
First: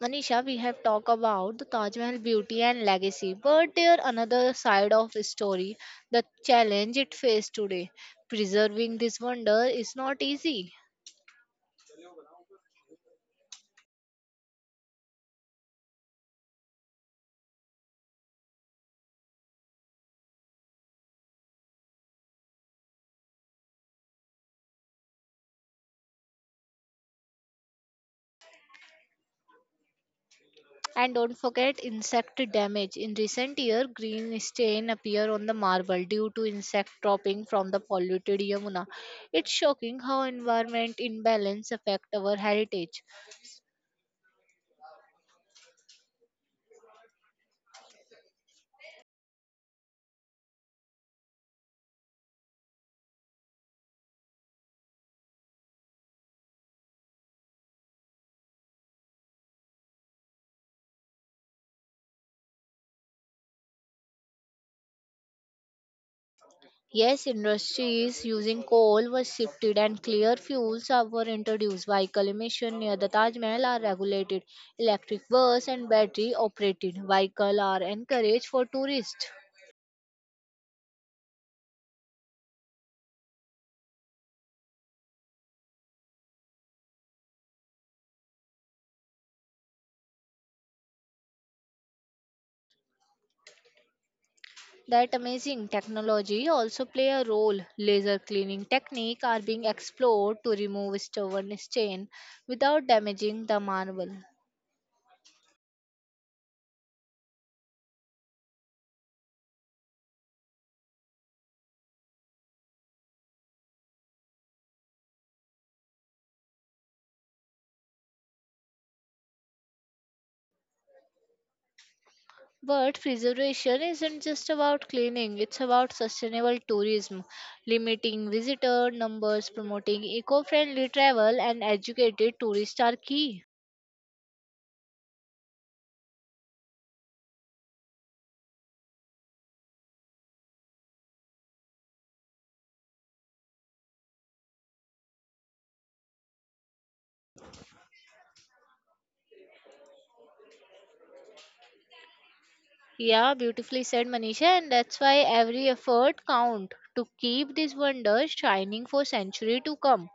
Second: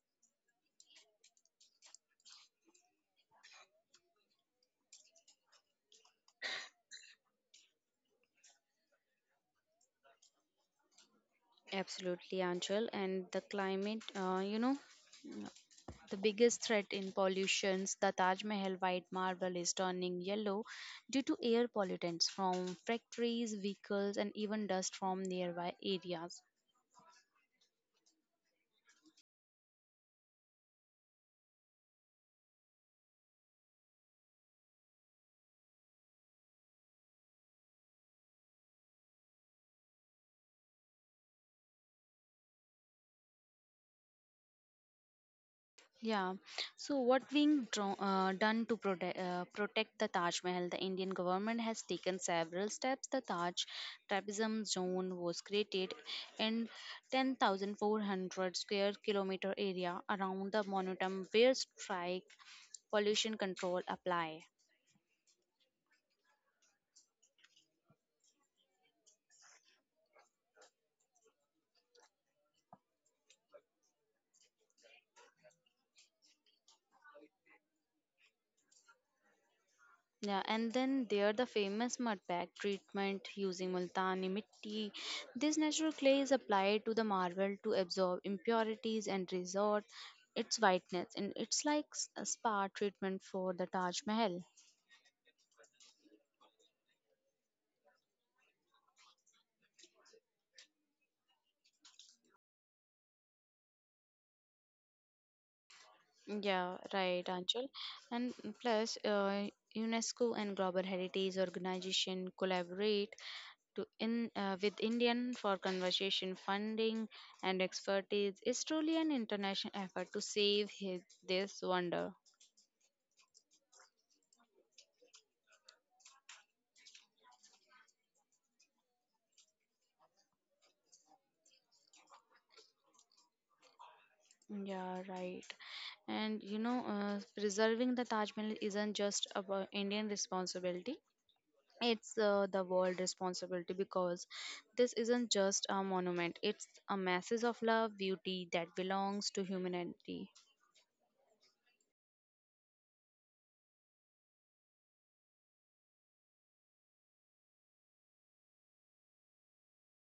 Manisha, we have talked about the Taj Mahal beauty and legacy, but there another side of the story, the challenge it faced today. Preserving this wonder is not easy. Absolutely, Anchal. And the climate, the biggest threat in pollutions, the Taj Mahal white marble is turning yellow due to air pollutants from factories, vehicles, and even dust from nearby areas. And don't forget insect damage. In recent year, green stain appear on the marble due to insect dropping from the polluted Yamuna. It's shocking how environment imbalance affect our heritage. Yeah. So, what being done to protect the Taj Mahal? The Indian government has taken several steps. The Taj Trapezium Zone was created in 10,400 square kilometer area around the monument where strike pollution control apply. Yes, industries using coal were shifted and were introduced. Vehicle emission near the Taj Mahal are regulated. Electric bus and battery operated vehicle are encouraged for tourists. Yeah, and then there the famous mud bag treatment using multani mitti. This natural clay is applied to the marble to absorb impurities and resort its whiteness, and it's like a spa treatment for the Taj Mahal. That amazing technology also play a role. Laser cleaning technique are being explored to remove stubborn stain without damaging the marble. Yeah, right, Anchal. And plus, UNESCO and Global Heritage Organization collaborate to in with Indian for conservation funding and expertise is truly an international effort to save this wonder. But preservation isn't just about cleaning, it's about sustainable tourism, limiting visitor numbers, promoting eco friendly travel, and educated tourists are key. Yeah, right. And you know, preserving the Taj Mahal isn't just about Indian responsibility. It's the world responsibility because this isn't just a monument, it's a message of love beauty that belongs to humanity. Yeah, beautifully said, Manisha, and that's why every effort counts to keep this wonder shining for century to come.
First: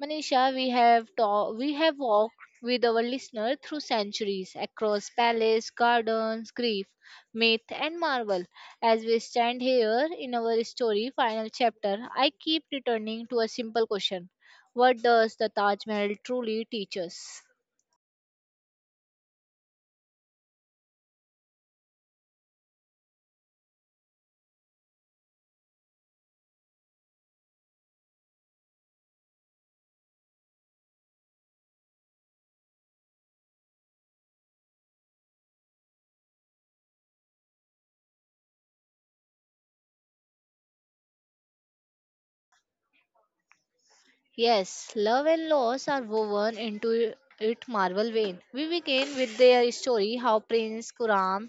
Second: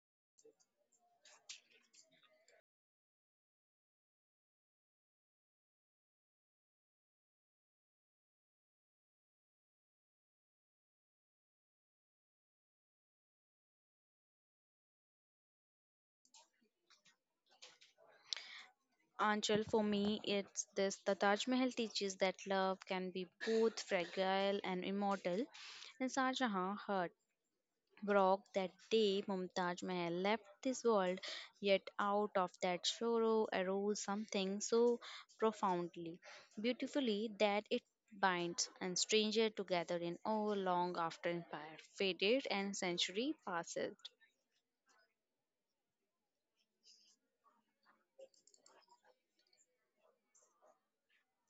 Manisha, we have walked with our listener through centuries across palace, gardens, grief, myth, and marvel. As we stand here in our story final chapter, I keep returning to a simple question: What does the Taj Mahal truly teach us? Anchal, for me, it's this. The Taj Mahal teaches that love can be both fragile and immortal. And Shah Jahan heart broke that day Mumtaj Mahal left this world, yet out of that sorrow arose something so profoundly, beautifully that it binds and stranger together in awe long after empire faded and century passed. Yes, love and loss are woven into it marvel vein. We begin with their story how Prince Kuram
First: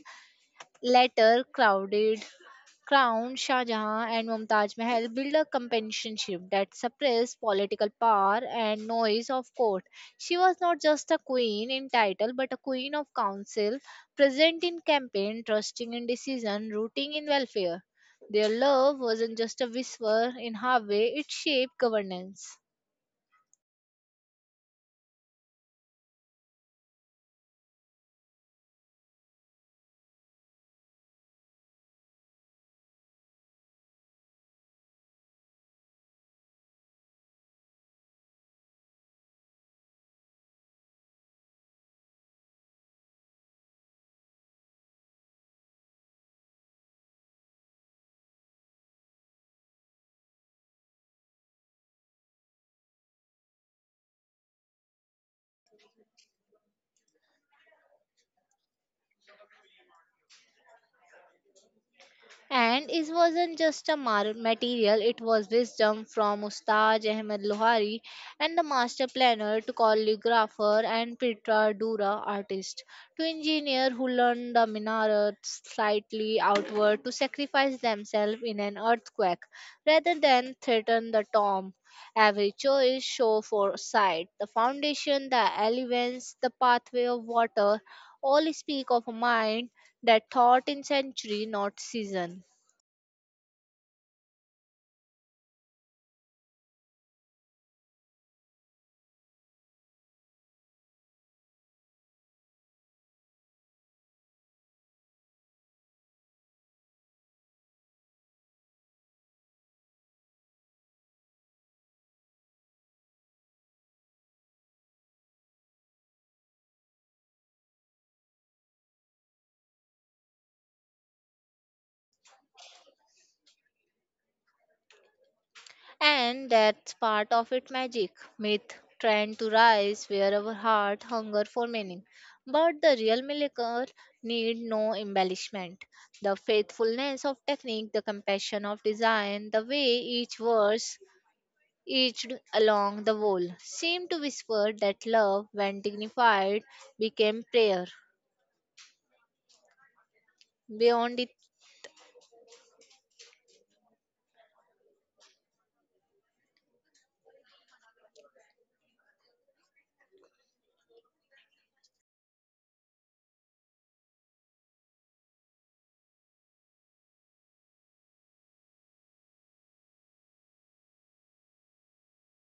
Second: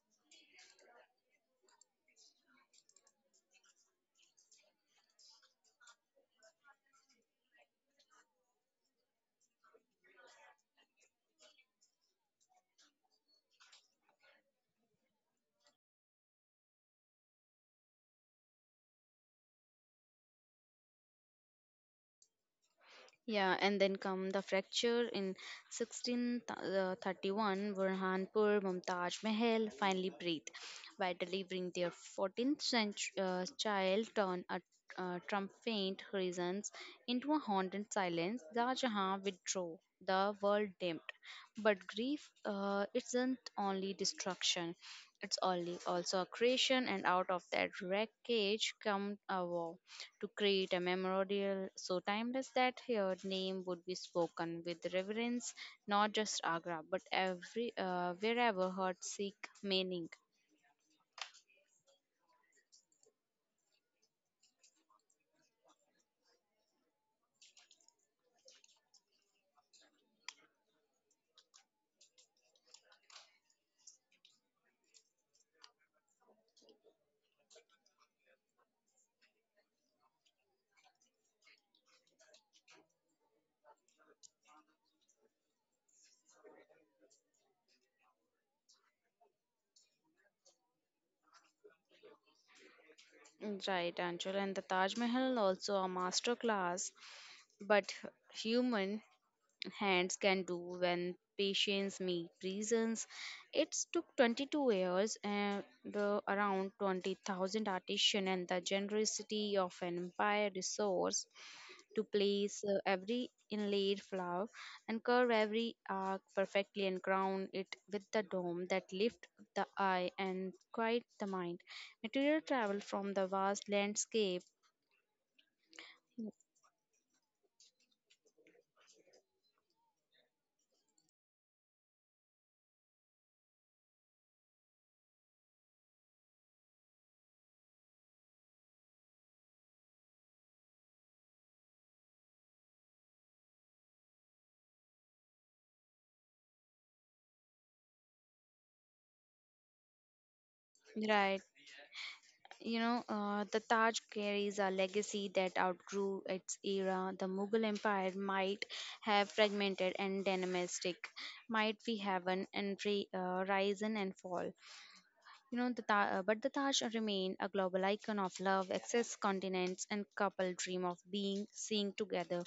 later crowded Crown Shah Jahan and Mumtaz Mahal built a companionship that suppressed political power and noise of court. She was not just a queen in title but a queen of council, present in campaign, trusting in decision, rooting in welfare. Their love wasn't just a whisper in Harvey, it shaped governance. Yeah, and then come the fracture in 1631, where Hanpur, Mumtaj Mahal finally breathed by delivering their 14th century, child on a triumphant horizons into a haunted silence. Shah Jahan withdrew, the world dimmed. But grief isn't only destruction; it's only also a creation, and out of that wreckage come a war to create a memorial so timeless that her name would be spoken with reverence, not just Agra, but every wherever her Sikh meaning. And it wasn't just a material, it was wisdom from Ustad Ahmed Lohari and the master planner to calligrapher and Petra Dura artist to engineer who learned the minaret slightly outward to sacrifice themselves in an earthquake rather than threaten the tomb. Every choice show for sight, the foundation, the elements, the pathway of water, all speak of a mind that thought in century, not season. Right, Anjul, and the Taj Mahal also a master class, but human hands can do when patients meet reasons. It took 22 years and the around 20,000 artisans and the generosity of an empire resource to place every inlaid flower and curve every arc perfectly and crown it with the dome that lift the eye and quiet the mind. Material travel from the vast landscape, And that's part of it magic. Myth trying to rise where our heart hunger for meaning. But the real miracle need no embellishment. The faithfulness of technique, the compassion of design, the way each verse etched along the wall seemed to whisper that love, when dignified, became prayer. Beyond it. right? You know, the Taj carries a legacy that outgrew its era. The Mughal Empire might have fragmented and dynastic, might we have an and risen and fall. You know, the but the Taj remain a global icon of love, excess continents, and couple dream of being seen together.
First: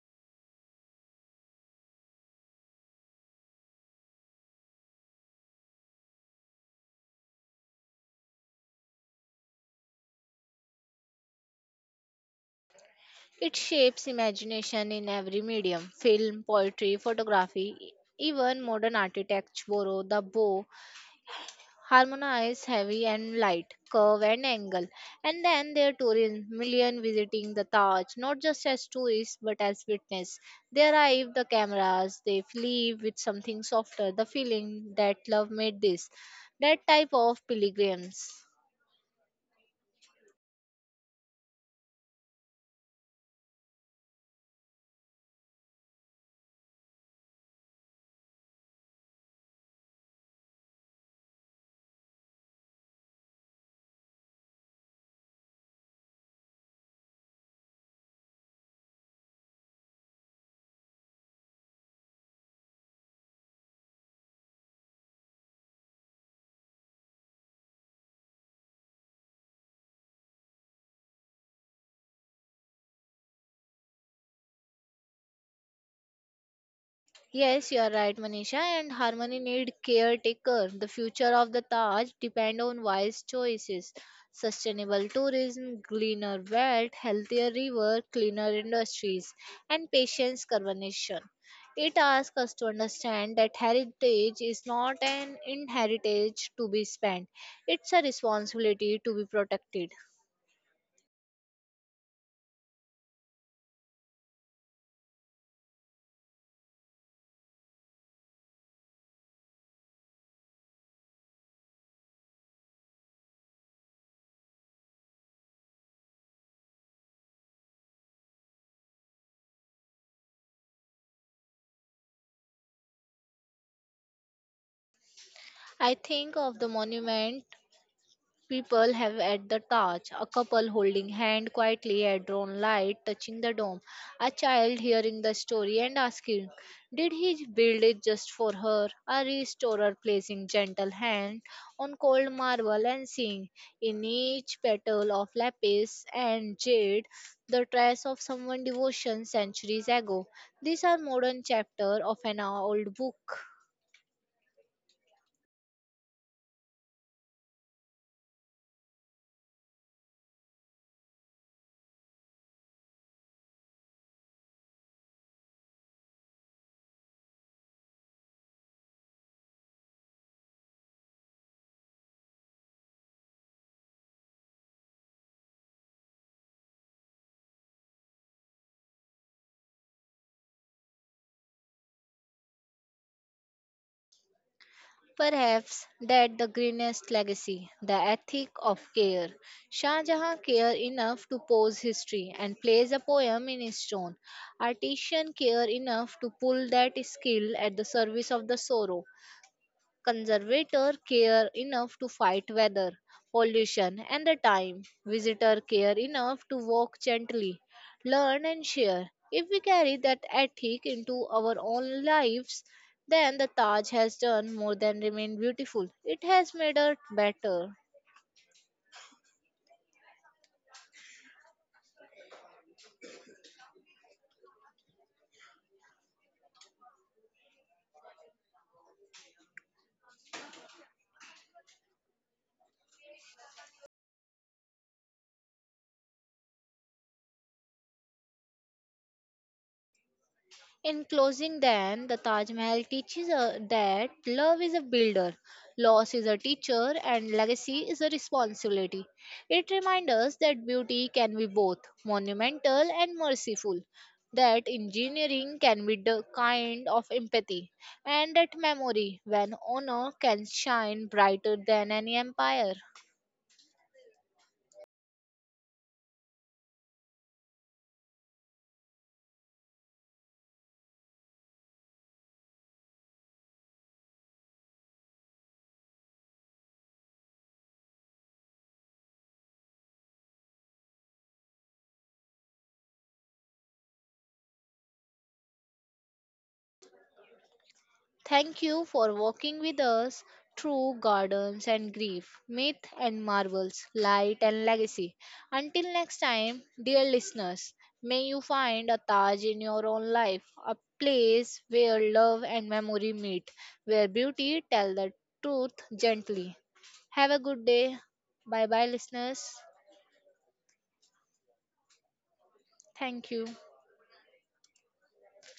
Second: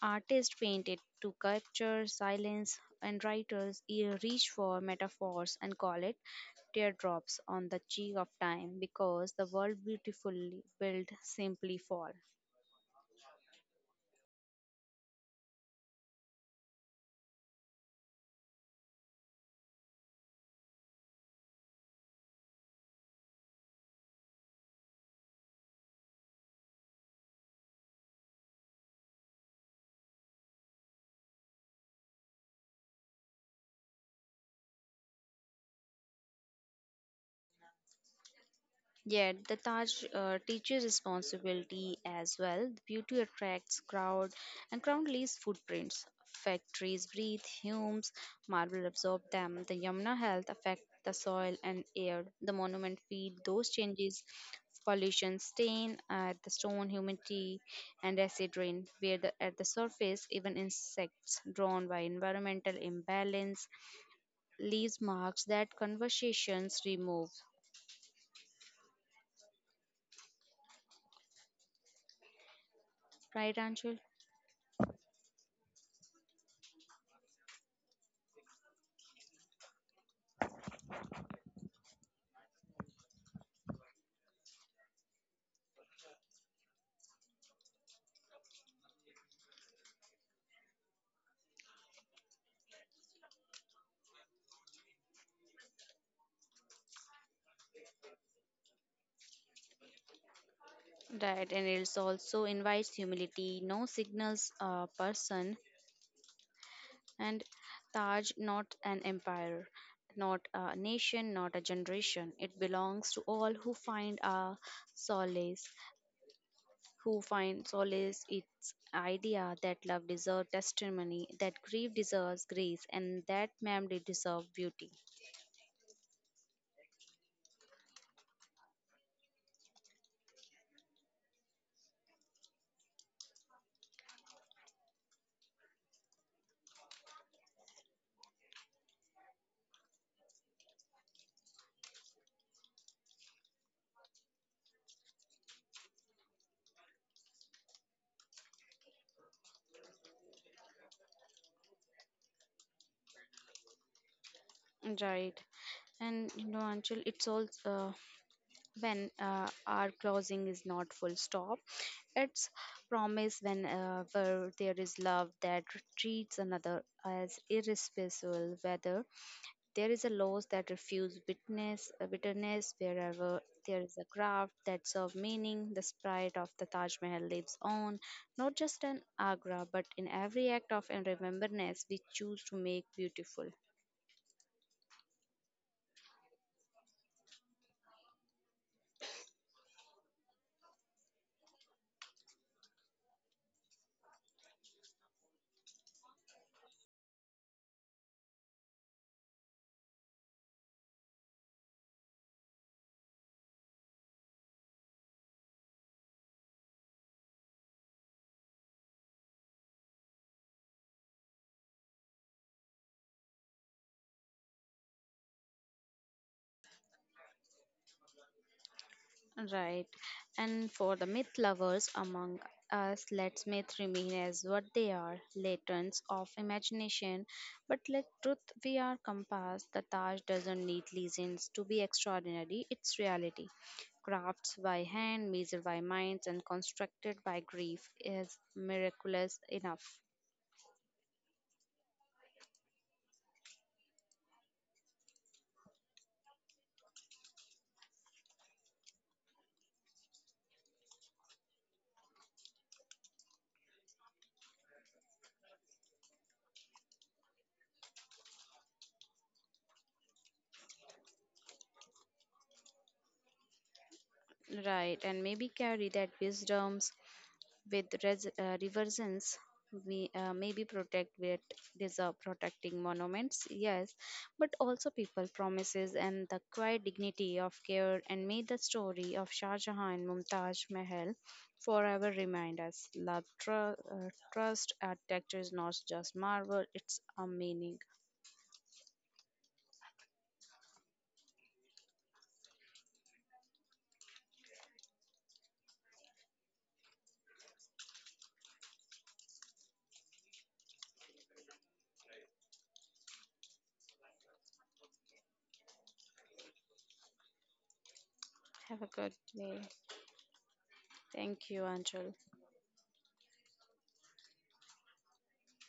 Artists painted to capture silence, and writers reach for metaphors and call it teardrops on the cheek of time because the world beautifully built simply fall. It shapes imagination in every medium film, poetry, photography, even modern architects borrow the bow, harmonize heavy and light, curve and angle. And then there are tourism, million visiting the Taj, not just as tourists but as witness. They arrive the cameras, they leave with something softer, the feeling that love made this, that type of pilgrims. Yet the Taj teaches responsibility as well. The beauty attracts crowd, and crowd leaves footprints. Factories breathe fumes, marble absorb them. The Yamuna health affect the soil and air. The monument feed those changes. Pollution stain at the stone, humidity, and acid rain. Where at the surface, even insects drawn by environmental imbalance leaves marks that conversations remove. Right, Anjul? Yes, you are right, Manisha. And harmony need caretaker. The future of the Taj depend on wise choices, sustainable tourism, greener wealth, healthier river, cleaner industries, and patience conservation. It asks us to understand that heritage is not an inheritance to be spent; it's a responsibility to be protected. Right, and it also invites humility, no signals a person, and Taj not an empire, not a nation, not a generation. It belongs to all who solace, who find solace its idea that love deserves testimony, that grief deserves grace, and that memory deserves beauty. I think of the monument. People have at the torch, a couple holding hand quietly at drawn light touching the dome, a child hearing the story and asking, did he build it just for her? A restorer placing gentle hand on cold marble and seeing in each petal of lapis and jade the trace of someone's devotion centuries ago. These are modern chapter of an old book. Right, and you know, Anshul, it's all. When our closing is not full stop, it's promise when where there is love that treats another as irresponsible, whether there is a loss that refuse witness bitterness, wherever there is a craft that serve meaning, the sprite of the Taj Mahal lives on, not just in Agra, but in every act of and remembrance we choose to make beautiful. Perhaps that the greenest legacy, the ethic of care. Shah Jahan cared enough to pose history and place a poem in his stone. Artisan cared enough to pull that skill at the service of the sorrow. Conservator care enough to fight weather, pollution, and the time. Visitor care enough to walk gently, learn, and share. If we carry that ethic into our own lives, then the Taj has done more than remain beautiful. It has made us better. Right. And for the myth lovers among us, let myths remain as what they are, lanterns of imagination. But let truth be our compass. The Taj doesn't need legends to be extraordinary, it's reality. Crafts by hand, measured by minds, and constructed by grief is miraculous enough. In closing, then, the Taj Mahal teaches us that love is a builder, loss is a teacher, and legacy is a responsibility. It reminds us that beauty can be both monumental and merciful, that engineering can be the kind of empathy, and that memory, when honor, can shine brighter than any empire. Right, and maybe carry that wisdoms with reversions we maybe protect with deserve protecting monuments, yes, but also people promises and the quiet dignity of care. And may the story of Shah Jahan and Mumtaz Mahal forever remind us love trust architecture is not just marble, it's a meaning. Thank you for walking with us through gardens and grief, myth and marvels, light and legacy. Until next time, dear listeners, may you find a Taj in your own life, a place where love and memory meet, where beauty tells the truth gently. Have a good day. Bye Have bye, a good listeners. day. Thank you, Anjal. Thank you.